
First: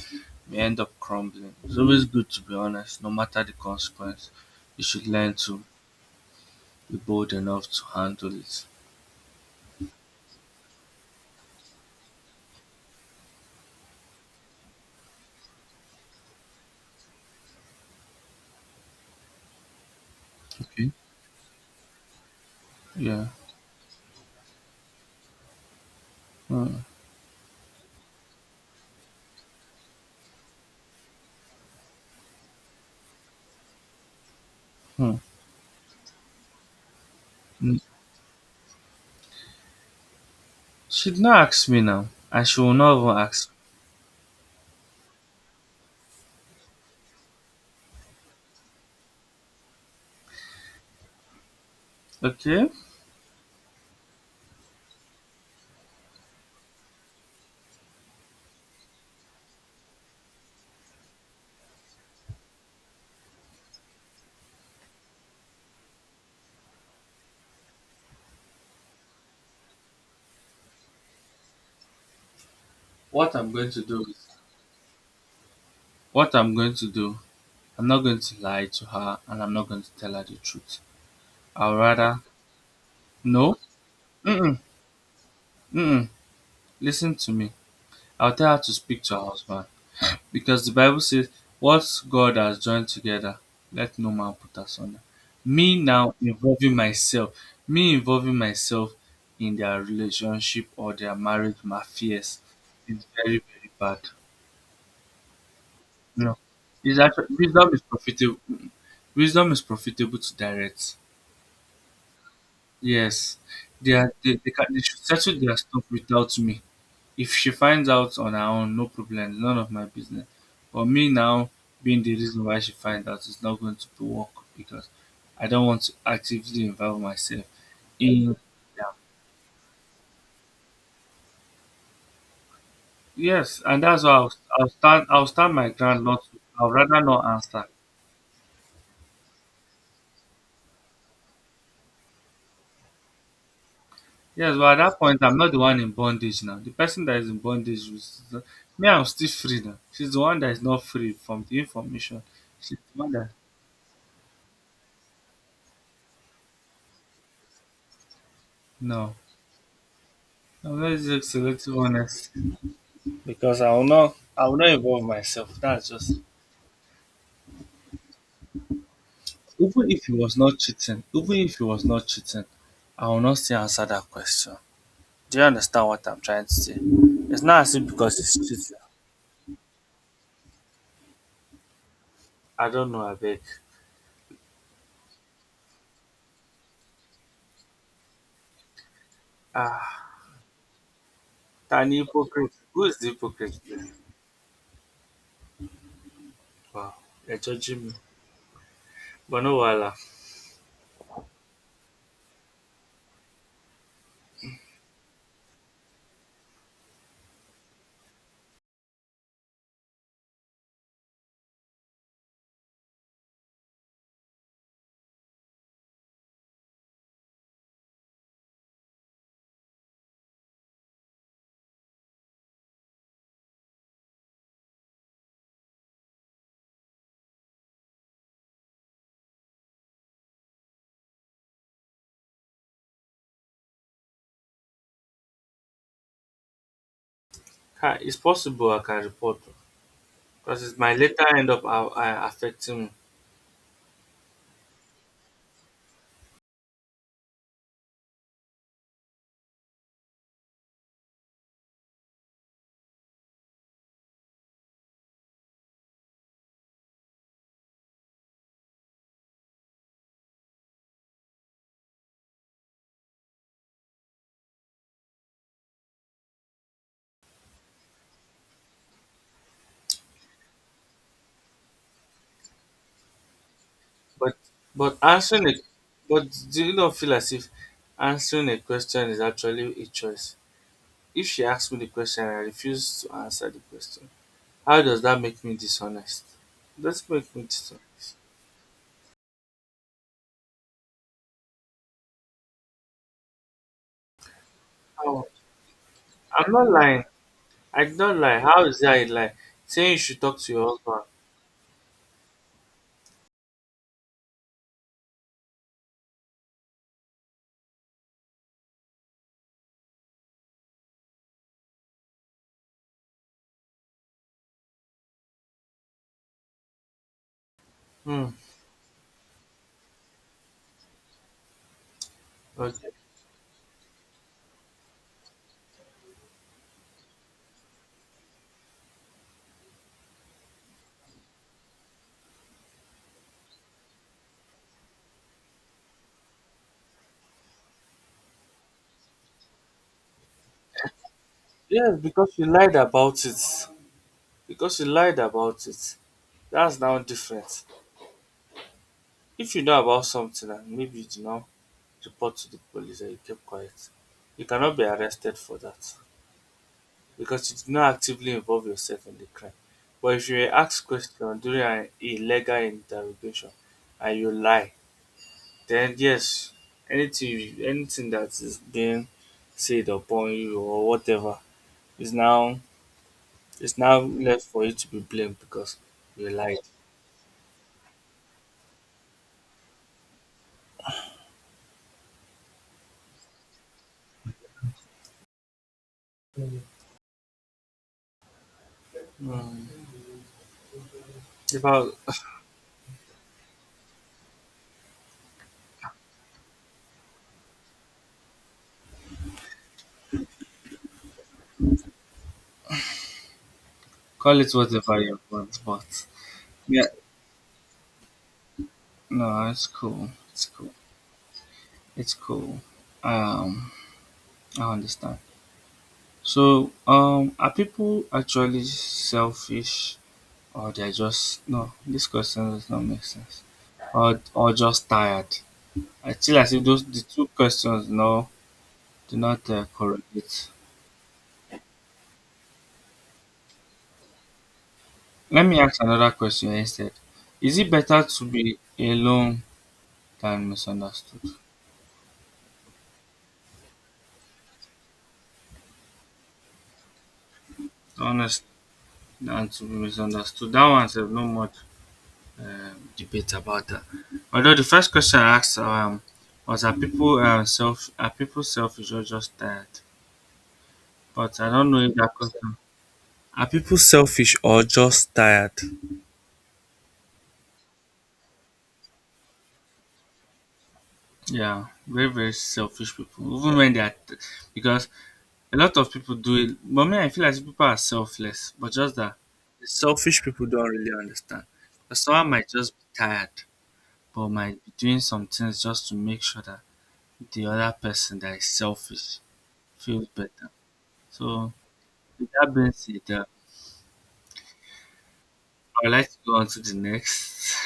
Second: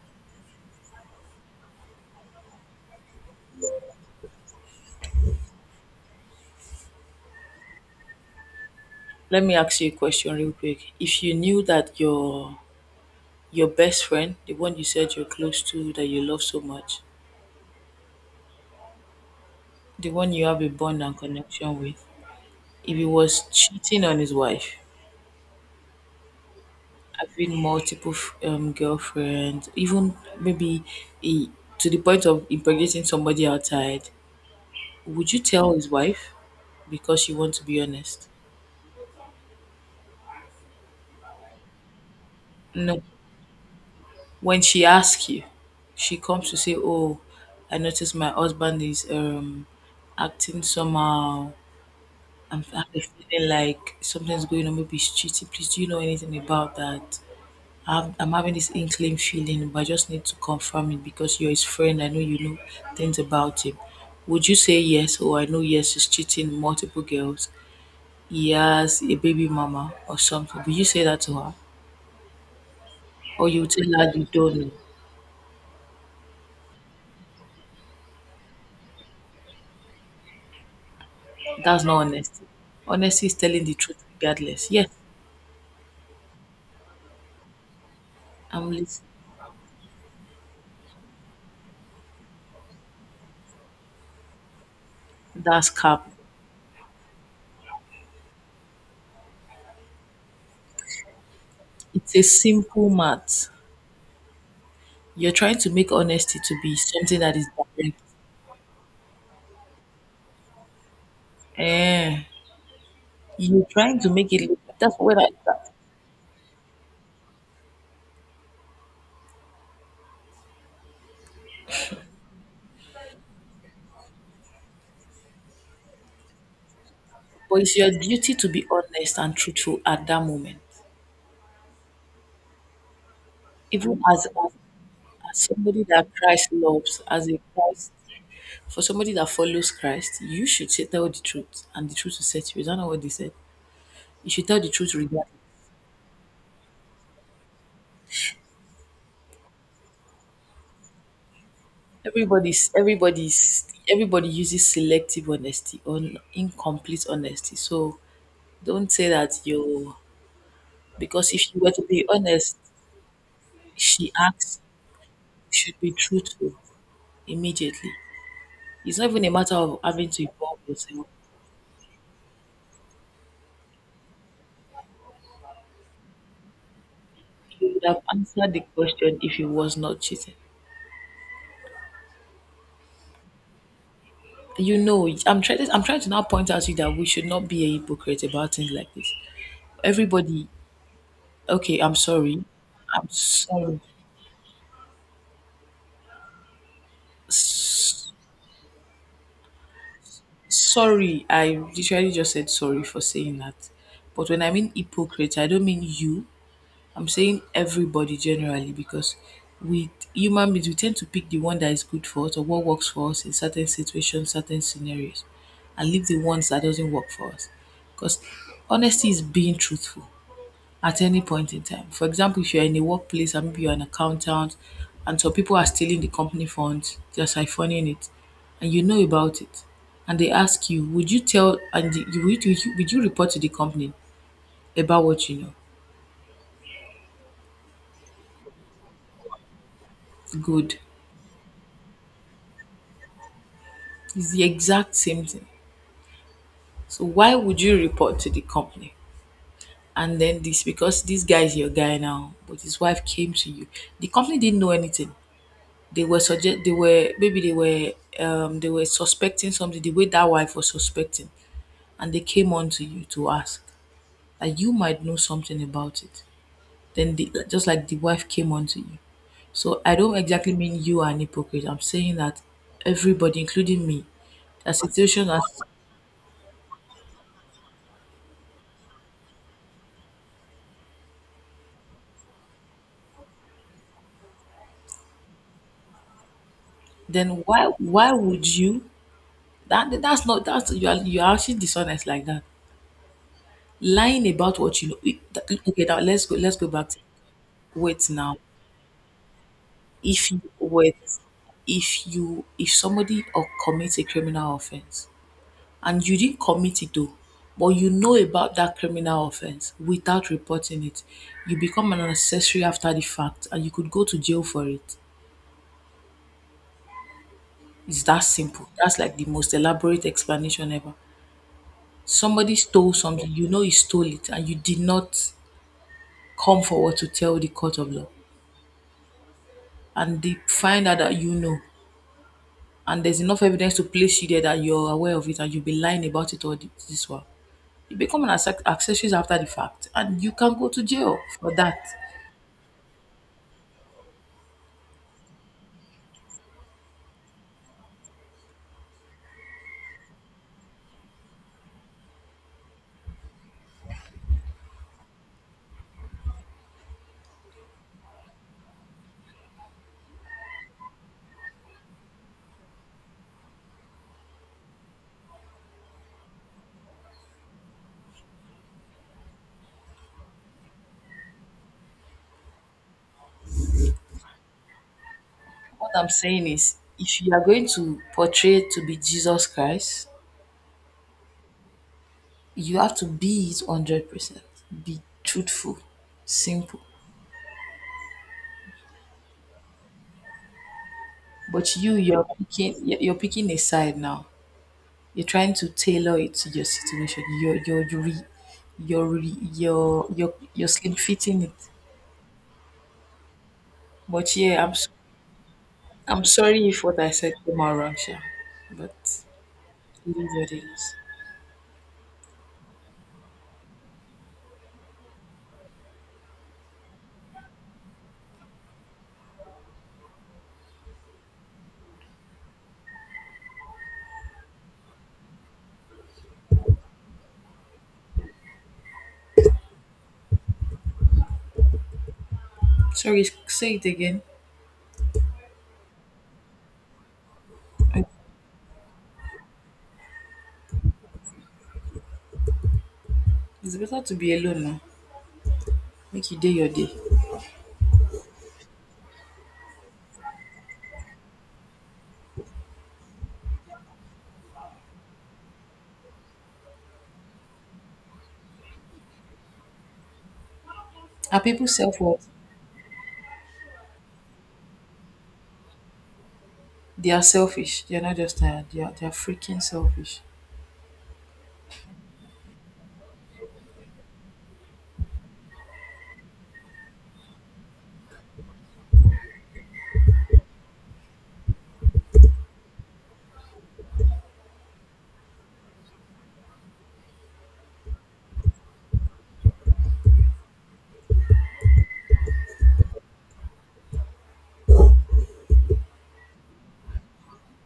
Speaker 1: may end up crumbling. It's always good to be honest, no matter the consequence. You should learn to be bold enough to handle it.
Speaker 2: let me ask you a question real quick. If you knew that your best friend, the one you said you're close to, that you love so much, the one you have a
Speaker 1: Okay.
Speaker 2: bond and connection with, if he
Speaker 1: Yeah.
Speaker 2: was cheating on his wife,
Speaker 1: Hmm.
Speaker 2: having multiple girlfriends, even maybe he, to the point of impregnating somebody outside,
Speaker 1: Hmm.
Speaker 2: would you tell his wife because you want to
Speaker 1: Mm.
Speaker 2: be honest?
Speaker 1: She'd not ask me now, and she will not
Speaker 2: No.
Speaker 1: even ask.
Speaker 2: When she asks you, she comes to say, "Oh, I noticed my husband is acting somehow. I'm,
Speaker 1: Okay?
Speaker 2: I'm feeling like something's going on. Maybe he's cheating. Please, do you know anything about that?" I'm having this inkling feeling, but I just need to confirm it because you're his friend. I know you know things about him. Would you say yes? Oh, I know yes, he's cheating multiple girls. He has a baby mama or something. Would you say that to her?
Speaker 1: What
Speaker 2: Or
Speaker 1: I'm
Speaker 2: you
Speaker 1: going to
Speaker 2: tell
Speaker 1: do
Speaker 2: her
Speaker 1: is.
Speaker 2: you don't know?
Speaker 1: What I'm going to do, I'm not going to lie to her and I'm not going to tell her the truth. I'll
Speaker 2: That's not
Speaker 1: rather
Speaker 2: honesty. Honesty is
Speaker 1: no,
Speaker 2: telling the truth
Speaker 1: mm-mm,
Speaker 2: regardless. Yes,
Speaker 1: mm-mm. Listen to me. I'll tell her
Speaker 2: I'm
Speaker 1: to speak
Speaker 2: listening.
Speaker 1: to her husband because the Bible says, "What God has joined together, let no man put asunder."
Speaker 2: That's
Speaker 1: Me
Speaker 2: cap.
Speaker 1: now involving myself, Me involving myself in their relationship or their marriage
Speaker 2: It's a
Speaker 1: matters
Speaker 2: simple
Speaker 1: is very
Speaker 2: math.
Speaker 1: very bad.
Speaker 2: You're trying to make
Speaker 1: No,
Speaker 2: honesty to be
Speaker 1: it's
Speaker 2: something
Speaker 1: actually
Speaker 2: that is
Speaker 1: wisdom is
Speaker 2: direct.
Speaker 1: profitable. Wisdom is profitable to direct.
Speaker 2: Eh,
Speaker 1: Yes,
Speaker 2: you're
Speaker 1: they
Speaker 2: trying to
Speaker 1: are.
Speaker 2: make it
Speaker 1: They
Speaker 2: look.
Speaker 1: can. They
Speaker 2: That's
Speaker 1: should
Speaker 2: what I.
Speaker 1: settle their stuff without me. If she finds out on her own, no problem. None of my business. But me now being the reason why she finds out is not going to work because I don't want to actively involve myself
Speaker 2: But it's your duty
Speaker 1: in.
Speaker 2: to be
Speaker 1: Yeah.
Speaker 2: honest and truthful at that moment,
Speaker 1: Yes, and
Speaker 2: even
Speaker 1: that's why
Speaker 2: as, as
Speaker 1: I'll
Speaker 2: as
Speaker 1: stand my
Speaker 2: somebody
Speaker 1: ground.
Speaker 2: that
Speaker 1: Not.
Speaker 2: Christ
Speaker 1: I'll rather
Speaker 2: loves,
Speaker 1: not
Speaker 2: as a
Speaker 1: answer.
Speaker 2: Christ for somebody that follows Christ, you should say, tell the truth, and the truth will set you. Is that not what they said? You should
Speaker 1: Yes,
Speaker 2: tell the
Speaker 1: but at
Speaker 2: truth
Speaker 1: that point,
Speaker 2: regarding
Speaker 1: I'm not the one in bondage now. The person that is in bondage is me. I'm still free now. She's the one that is not free from the information. She's the one that
Speaker 2: everybody uses selective honesty or incomplete honesty. So don't say
Speaker 1: No,
Speaker 2: that you
Speaker 1: I'm not just
Speaker 2: because if you were
Speaker 1: selective
Speaker 2: to be
Speaker 1: honesty
Speaker 2: honest,
Speaker 1: because
Speaker 2: she
Speaker 1: I will
Speaker 2: asks
Speaker 1: not involve
Speaker 2: you
Speaker 1: myself.
Speaker 2: should
Speaker 1: That's
Speaker 2: be
Speaker 1: just
Speaker 2: truthful immediately. It's not even a matter of
Speaker 1: even if
Speaker 2: having
Speaker 1: he
Speaker 2: to
Speaker 1: was not
Speaker 2: involve
Speaker 1: cheating.
Speaker 2: yourself.
Speaker 1: Even if he was not cheating, I will not still answer that question. Do you understand what I'm trying to say? It's not
Speaker 2: He
Speaker 1: as
Speaker 2: would
Speaker 1: if
Speaker 2: have
Speaker 1: because he's
Speaker 2: answered the
Speaker 1: cheating.
Speaker 2: question if he was not cheating.
Speaker 1: I don't know. I beg.
Speaker 2: I'm trying to now point out to you that we should not be a hypocrite about things like this.
Speaker 1: Ah,
Speaker 2: Everybody, okay, I'm
Speaker 1: tiny
Speaker 2: sorry.
Speaker 1: hypocrite. Who is the
Speaker 2: I'm
Speaker 1: hypocrite?
Speaker 2: sorry.
Speaker 1: Wow, you're judging me.
Speaker 2: S-
Speaker 1: But no, wala.
Speaker 2: sorry, I literally just said sorry for saying that. But when I mean hypocrite, I don't mean you. I'm saying everybody generally because we, human beings, we tend to pick the one that is good for us or what works for us in certain situations, certain scenarios, and leave the ones that doesn't work for us. Because honesty is being truthful at any point in time. For example, if you're in a workplace and maybe you're an accountant and some people are stealing the company funds, they're siphoning it, and you know about it, and they ask you, would you tell and the- you would you, would you report to the company about what you know?
Speaker 1: It's possible I can report because it
Speaker 2: Good.
Speaker 1: might later end up affecting me.
Speaker 2: It's the exact same thing. So why would you report to the company? And then this because this guy is your guy now, but his wife came to you. The company didn't know anything. They were maybe they were suspecting something the way that wife was suspecting, and they came on to you to ask that you might know something about it. Then, just like the wife came on to you. So I don't exactly mean you are an hypocrite. I'm saying that everybody, including me,
Speaker 1: But
Speaker 2: a
Speaker 1: but
Speaker 2: situation as.
Speaker 1: answering it, but do you not feel as if answering a question is actually a choice? If she asks me the question and I refuse to answer the question, how does that make me dishonest? It doesn't make
Speaker 2: Then
Speaker 1: me
Speaker 2: why
Speaker 1: dishonest.
Speaker 2: would you. That that's not that's you are actually dishonest like that. Lying about what you know.
Speaker 1: How?
Speaker 2: Okay, now let's go
Speaker 1: I'm not
Speaker 2: back to.
Speaker 1: lying. I did
Speaker 2: Wait
Speaker 1: not
Speaker 2: now.
Speaker 1: lie. How is that a lie? Saying you should
Speaker 2: If
Speaker 1: talk
Speaker 2: you
Speaker 1: to your
Speaker 2: wait,
Speaker 1: husband.
Speaker 2: if somebody or commits a criminal offense and you didn't commit it though, but you know about that criminal offense without reporting it, you become an accessory after the fact and you could go to jail for it. It's that
Speaker 1: Hmm.
Speaker 2: simple. That's like the most elaborate explanation ever. Somebody
Speaker 1: Okay.
Speaker 2: stole something, you know he stole it, and you did not come forward to tell the court of law and they find out that you know and there's enough evidence to place you there that you're aware of it and you've been lying about it all this while. You become an accessories after the fact and you can go to jail for that.
Speaker 1: Yes, because you lied about it. Because you lied about it. That's now different. If you know about something and maybe you do not report to the police and you kept quiet, you cannot be arrested for that because you did not actively involve yourself in the crime. But if you were asked questions during an illegal interrogation and you lie, then yes, anything that is being said upon you or whatever is now is now left for you to be blamed because
Speaker 2: What I'm
Speaker 1: you
Speaker 2: saying
Speaker 1: lied.
Speaker 2: is if you are going to portray to be Jesus Christ, you have to be it 100%. Be truthful, simple.
Speaker 1: Mm. If
Speaker 2: But
Speaker 1: I
Speaker 2: you, you're picking a side now. You're trying to tailor it to your situation. You're re, you're re, you're slim fitting it. But
Speaker 1: call it
Speaker 2: yeah,
Speaker 1: whatever you want, but
Speaker 2: I'm sorry
Speaker 1: yeah,
Speaker 2: if what I said came out wrong, Sha. But
Speaker 1: no, it's cool.
Speaker 2: it is
Speaker 1: It's
Speaker 2: what it
Speaker 1: cool.
Speaker 2: is.
Speaker 1: It's cool. Um, I understand. So, are people actually selfish, or they're just no? This question does not make sense. Or just tired? I feel as if those the two questions no do not correlate.
Speaker 2: Sorry, say it again.
Speaker 1: Let me ask another question instead. Is it better to be alone than misunderstood?
Speaker 2: It's better to be alone now. Make you day your day.
Speaker 1: Honest than to be misunderstood. That one said no much. Debate about that. Although the first question I asked was are people self are people selfish or just tired? But
Speaker 2: Are
Speaker 1: I
Speaker 2: people
Speaker 1: don't know if that
Speaker 2: self-worth?
Speaker 1: question. Are people selfish or just tired?
Speaker 2: They are selfish. They're not just tired. They are freaking selfish.
Speaker 1: Yeah, very very selfish people. Even when they are, t- because a lot of people do it. But me, I feel like people are selfless. But just that the selfish people don't really understand. Because someone might just be tired, but might be doing some things just to make sure that the other person that is selfish feels better. So with that being said, I would like to go on to the next.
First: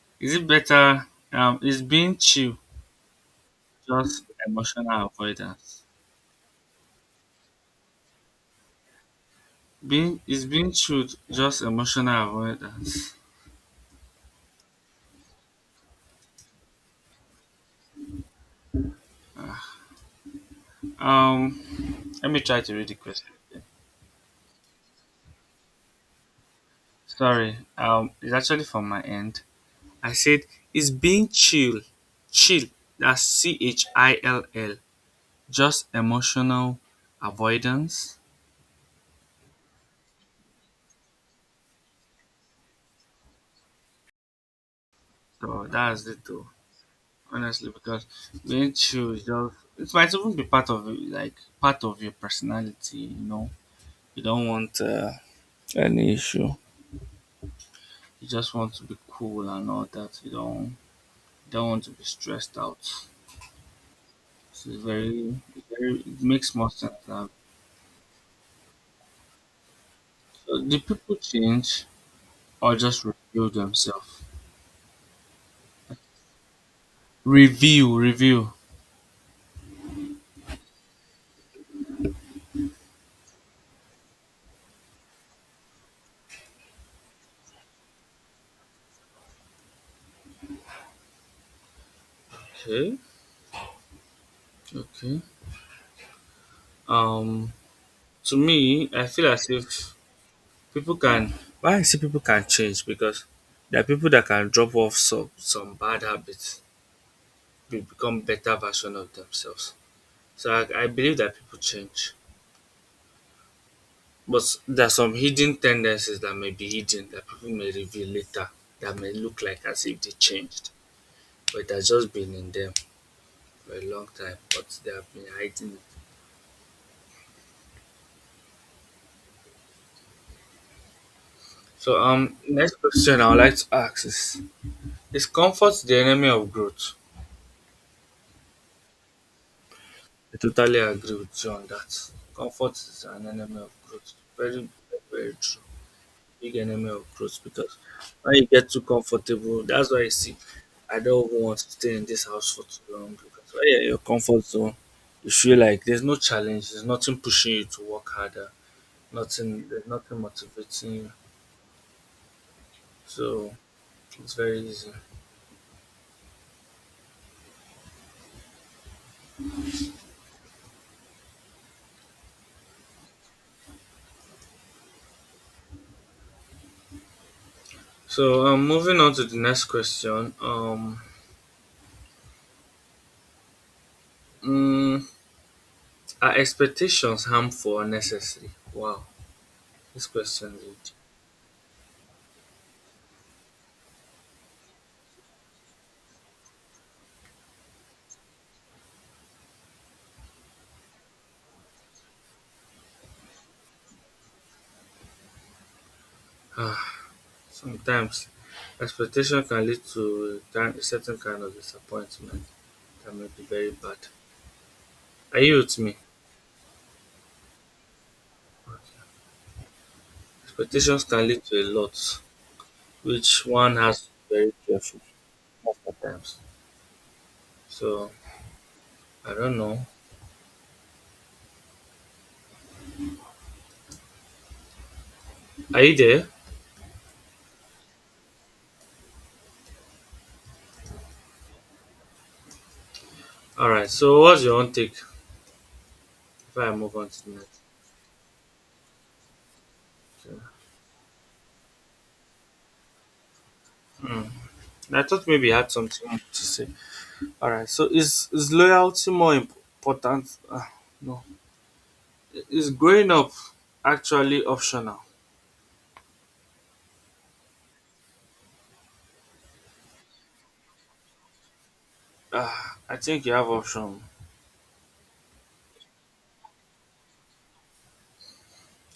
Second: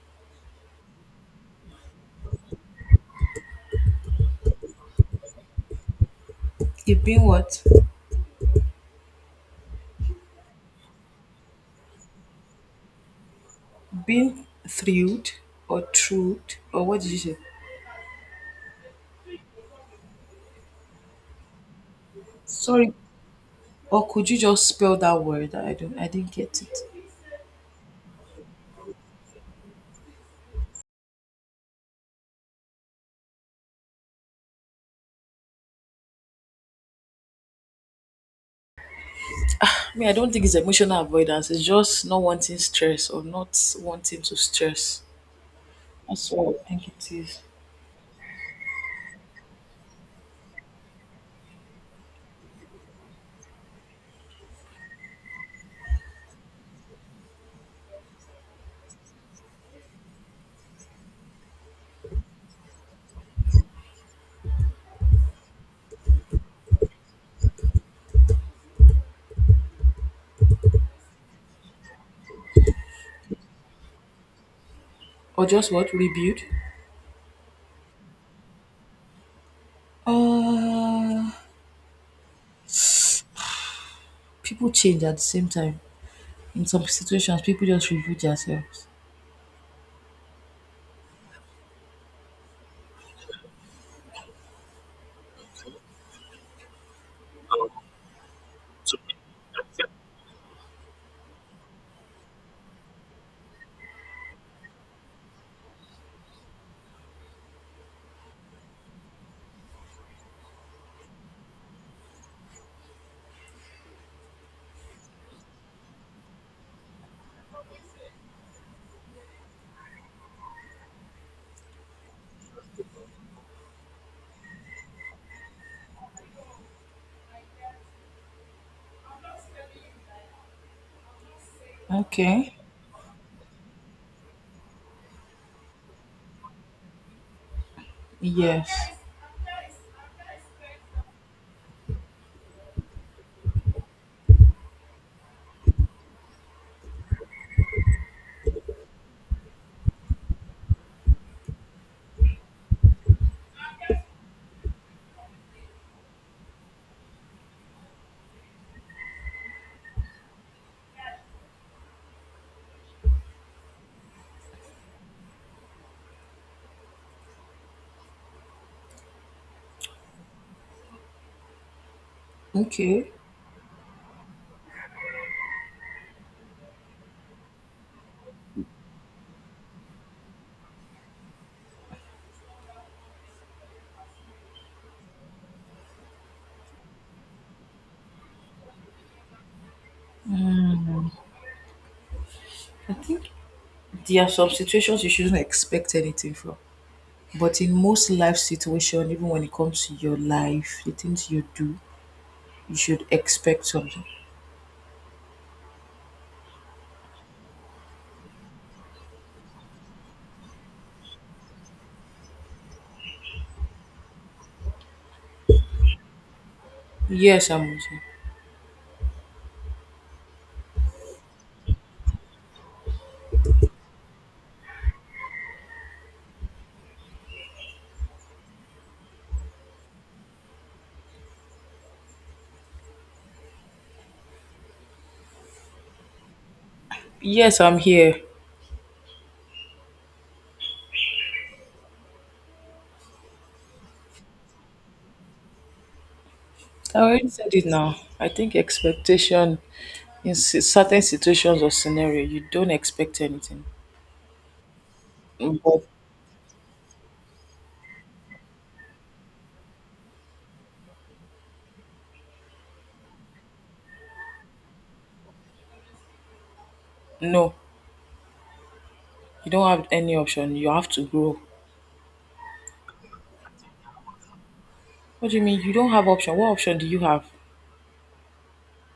Speaker 1: [LAUGHS] Is it better? Is being chill just emotional avoidance?
Speaker 2: You've been what?
Speaker 1: Being is being chilled just emotional avoidance?
Speaker 2: Been thrilled or truth or what did you say?
Speaker 1: Um, let me try to read
Speaker 2: Sorry,
Speaker 1: the question. Again.
Speaker 2: or could you just spell that word? I didn't get it.
Speaker 1: Sorry, it's actually from my end. I said, is being chill, chill, that's chill, just emotional avoidance?
Speaker 2: I mean I don't think it's emotional avoidance, it's just not wanting stress or not wanting to stress.
Speaker 1: So that's it.
Speaker 2: That's what I think it is.
Speaker 1: Honestly because being chill is just it might even be part of it, like part of your personality you know you don't want any issue you just want to be cool and all that you don't want to be stressed out so it's very it makes more sense now so do people change or just reveal themselves
Speaker 2: Or just what? Rebuild?
Speaker 1: review
Speaker 2: Uh people change at the same time. In some situations people just rebuild themselves.
Speaker 1: okay okay um to me I feel as if People can why I say people can change because there are people that can drop off some bad habits be become better version of themselves. So I believe that people change. But there are some hidden tendencies that may be hidden that people may reveal later that may look like as if they changed. But it has just been in them for a long time, but they have been hiding it. So
Speaker 2: Okay.
Speaker 1: next question I would like to ask is comfort the enemy of growth?
Speaker 2: Yes.
Speaker 1: I totally agree with you on that. Comfort is an enemy of growth. Very, very true. Big enemy of growth because when you get too comfortable, that's why you see, I don't even want to stay in this house for too long because when you're in your comfort zone, you feel like there's no challenge, there's nothing pushing you to work harder, nothing, there's nothing motivating you. So it's very easy.
Speaker 2: Okay.
Speaker 1: So moving on to the next question. Mm, are expectations harmful or necessary? Wow. This question read,
Speaker 2: I think there are some situations you shouldn't expect anything from. But in most life situation, even when it comes to your life, the things you do, you should expect something.
Speaker 1: ah, sometimes expectation can lead to a certain kind of disappointment that may be very bad. Are you with me?
Speaker 2: Yes, I'm with you.
Speaker 1: Okay. Expectations can lead to a lot, which one has to be very careful most of the times. So I don't know. Are you there?
Speaker 2: Yes, I'm here.
Speaker 1: All right. So what's your own take? If I move
Speaker 2: I
Speaker 1: on to
Speaker 2: already
Speaker 1: the
Speaker 2: said
Speaker 1: next.
Speaker 2: it now. I think expectation in
Speaker 1: Okay.
Speaker 2: certain situations or scenario, you don't expect anything.
Speaker 1: Hmm. I thought maybe you had
Speaker 2: But
Speaker 1: something to say. All right. So is loyalty more important? Ah, no. Is growing up actually optional?
Speaker 2: no, you don't have any option. You have to grow.
Speaker 1: Ah, I think you have option.
Speaker 2: What do you mean you don't have option? What option do you have?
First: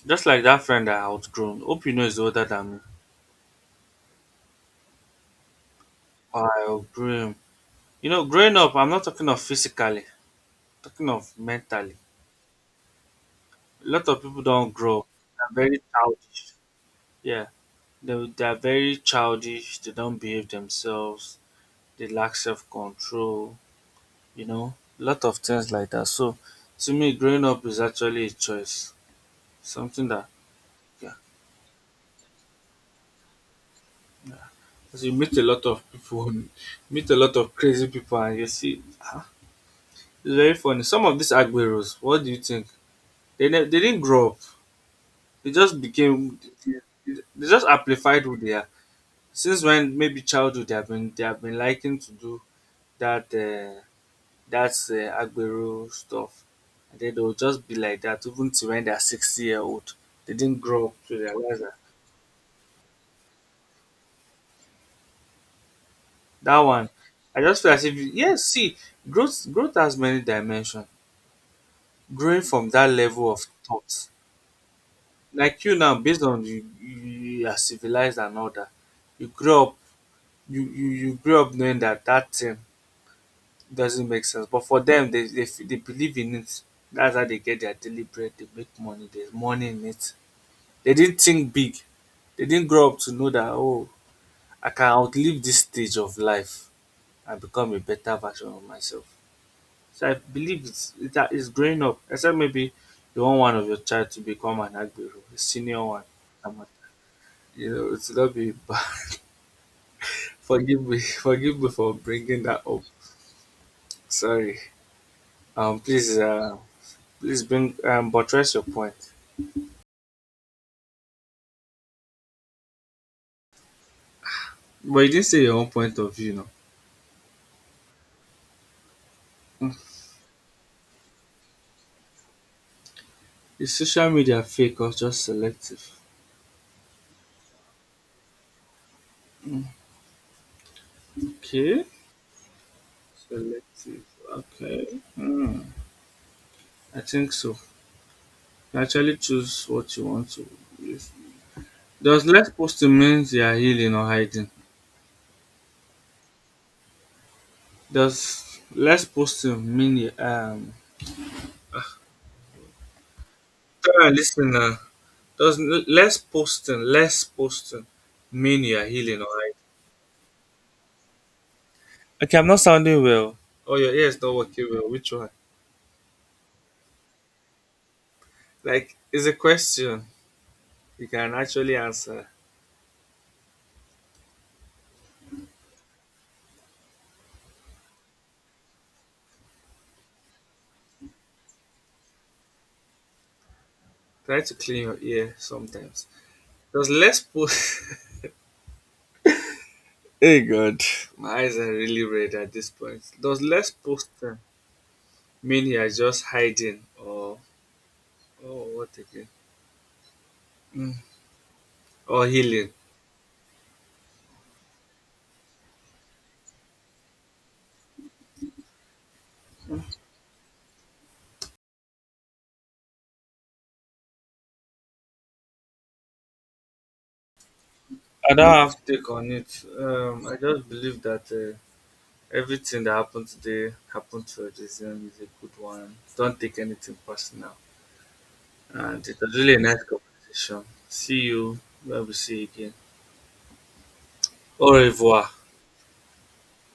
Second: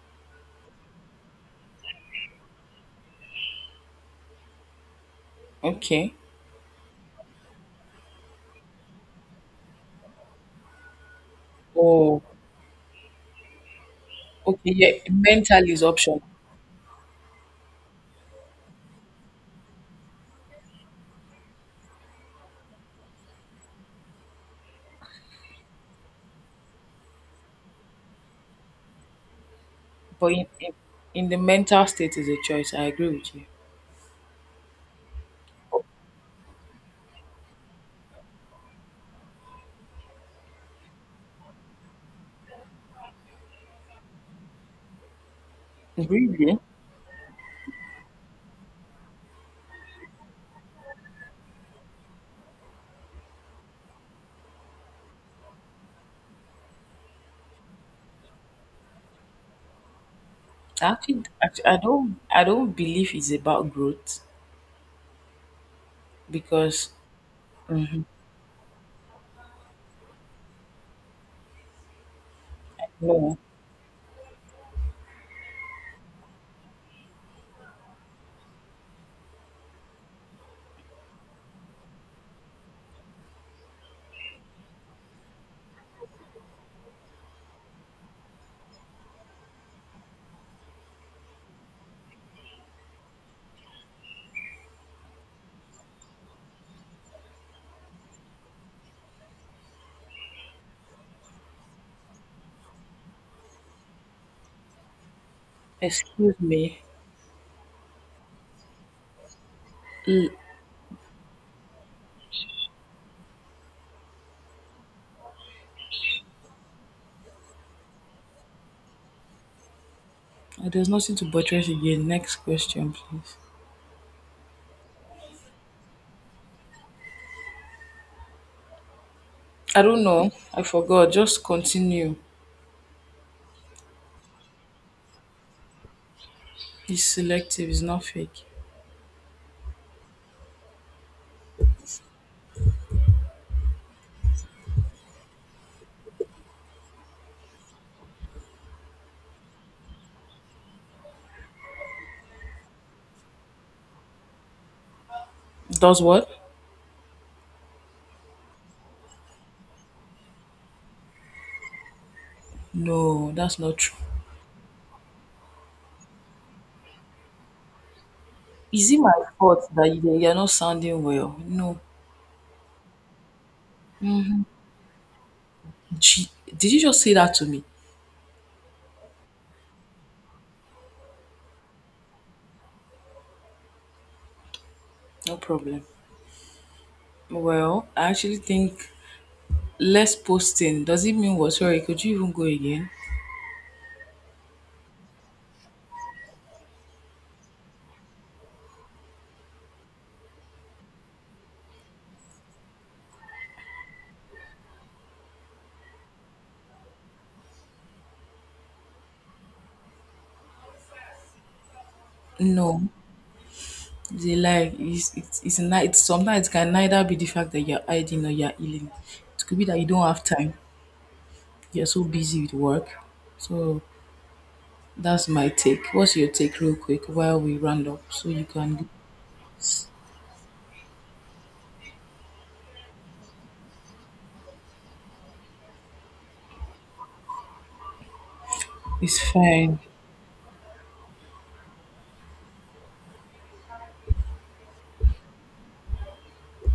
Speaker 1: Just like that friend I outgrown. Hope you know is older than me.
Speaker 2: Okay.
Speaker 1: Ah, I outgrew him. You know, growing up, I'm not talking of physically, I'm talking of mentally.
Speaker 2: Oh,
Speaker 1: A lot of people don't
Speaker 2: okay. Yeah,
Speaker 1: grow. They're
Speaker 2: mental
Speaker 1: very
Speaker 2: is option,
Speaker 1: childish. Yeah, they are very childish. They don't behave themselves. They lack self control. You know, a lot of things like that. So, to me, growing up is actually a choice. Something that
Speaker 2: but in, in,
Speaker 1: yeah,
Speaker 2: in the mental state is a choice. I agree with you.
Speaker 1: 'cause you meet a lot of people, [LAUGHS] meet a lot of crazy people, and you see, ah, it's very funny. Some of these agueros, what do you think? They didn't grow up. They just became,
Speaker 2: Really?
Speaker 1: they just amplified who they are. Since when maybe childhood they have been liking to do that uh, that Agbero stuff, and then they'll just be like that even to when they're 60 years old. They didn't grow up to
Speaker 2: Actually,
Speaker 1: realize
Speaker 2: actually,
Speaker 1: that
Speaker 2: I don't. I don't believe it's about growth
Speaker 1: that one.
Speaker 2: because,
Speaker 1: I just feel as if yes, see, growth has many dimensions. Growing from that level
Speaker 2: no.
Speaker 1: of thought, like you now, based on you, you are civilized and all that, you grew up, you grew up knowing that that thing doesn't make sense. But for them, they believe in it. That's how they get their daily bread. They make money. There's money in it. They didn't think big. They didn't grow up to know that, oh, I can outlive this stage of life and become a better version of myself. So I believe it's growing up. Except maybe you want one of your child to become an agbero, a senior one.
Speaker 2: Excuse
Speaker 1: I'm a-
Speaker 2: me.
Speaker 1: you know, it will not be bad.
Speaker 2: L-
Speaker 1: [LAUGHS] forgive me, [LAUGHS] forgive me for bringing that up. Sorry. Please, please bring buttress your point.
Speaker 2: There's nothing to buttress again. Next question, please.
Speaker 1: But you didn't say your own point of view, no.
Speaker 2: I don't know. I forgot. Just continue.
Speaker 1: Is social media fake or just selective?
Speaker 2: He's selective. He's not fake.
Speaker 1: Okay, selective. Okay. Hmm. I think so. You actually choose what you want to. Use. Does less posting means you are healing or hiding?
Speaker 2: Does what?
Speaker 1: Does less posting mean the
Speaker 2: No, that's not true.
Speaker 1: tell our listener does less posting mean you're
Speaker 2: Is it my
Speaker 1: healing or hiding?
Speaker 2: fault that you're not sounding well? No.
Speaker 1: Okay, I'm not sounding well. Oh your ears not working well. Which one?
Speaker 2: Gee, did you just say that to me?
Speaker 1: Like it's a question you can actually answer.
Speaker 2: No problem. Well, I actually think less posting. Does it mean what? Sorry, could you even go again?
Speaker 1: Try to clean your ear sometimes. Does less post [LAUGHS] Hey God. My eyes are really red at this point. Does less posting mean you're just hiding or what again? Mm. Or healing?
Speaker 2: No. They like it's sometimes it can neither be the fact that you're hiding or you're healing. It could be that you don't have time. You're so busy with work. So that's my take. What's your take real quick while we round up so
Speaker 1: I
Speaker 2: you
Speaker 1: don't have
Speaker 2: can.
Speaker 1: take on it. I just believe that everything that happened today happened for a reason. Is a good one. Don't take anything personal. And it
Speaker 2: It's
Speaker 1: was really a
Speaker 2: fine.
Speaker 1: nice conversation. See you. Where we see you again. Au revoir.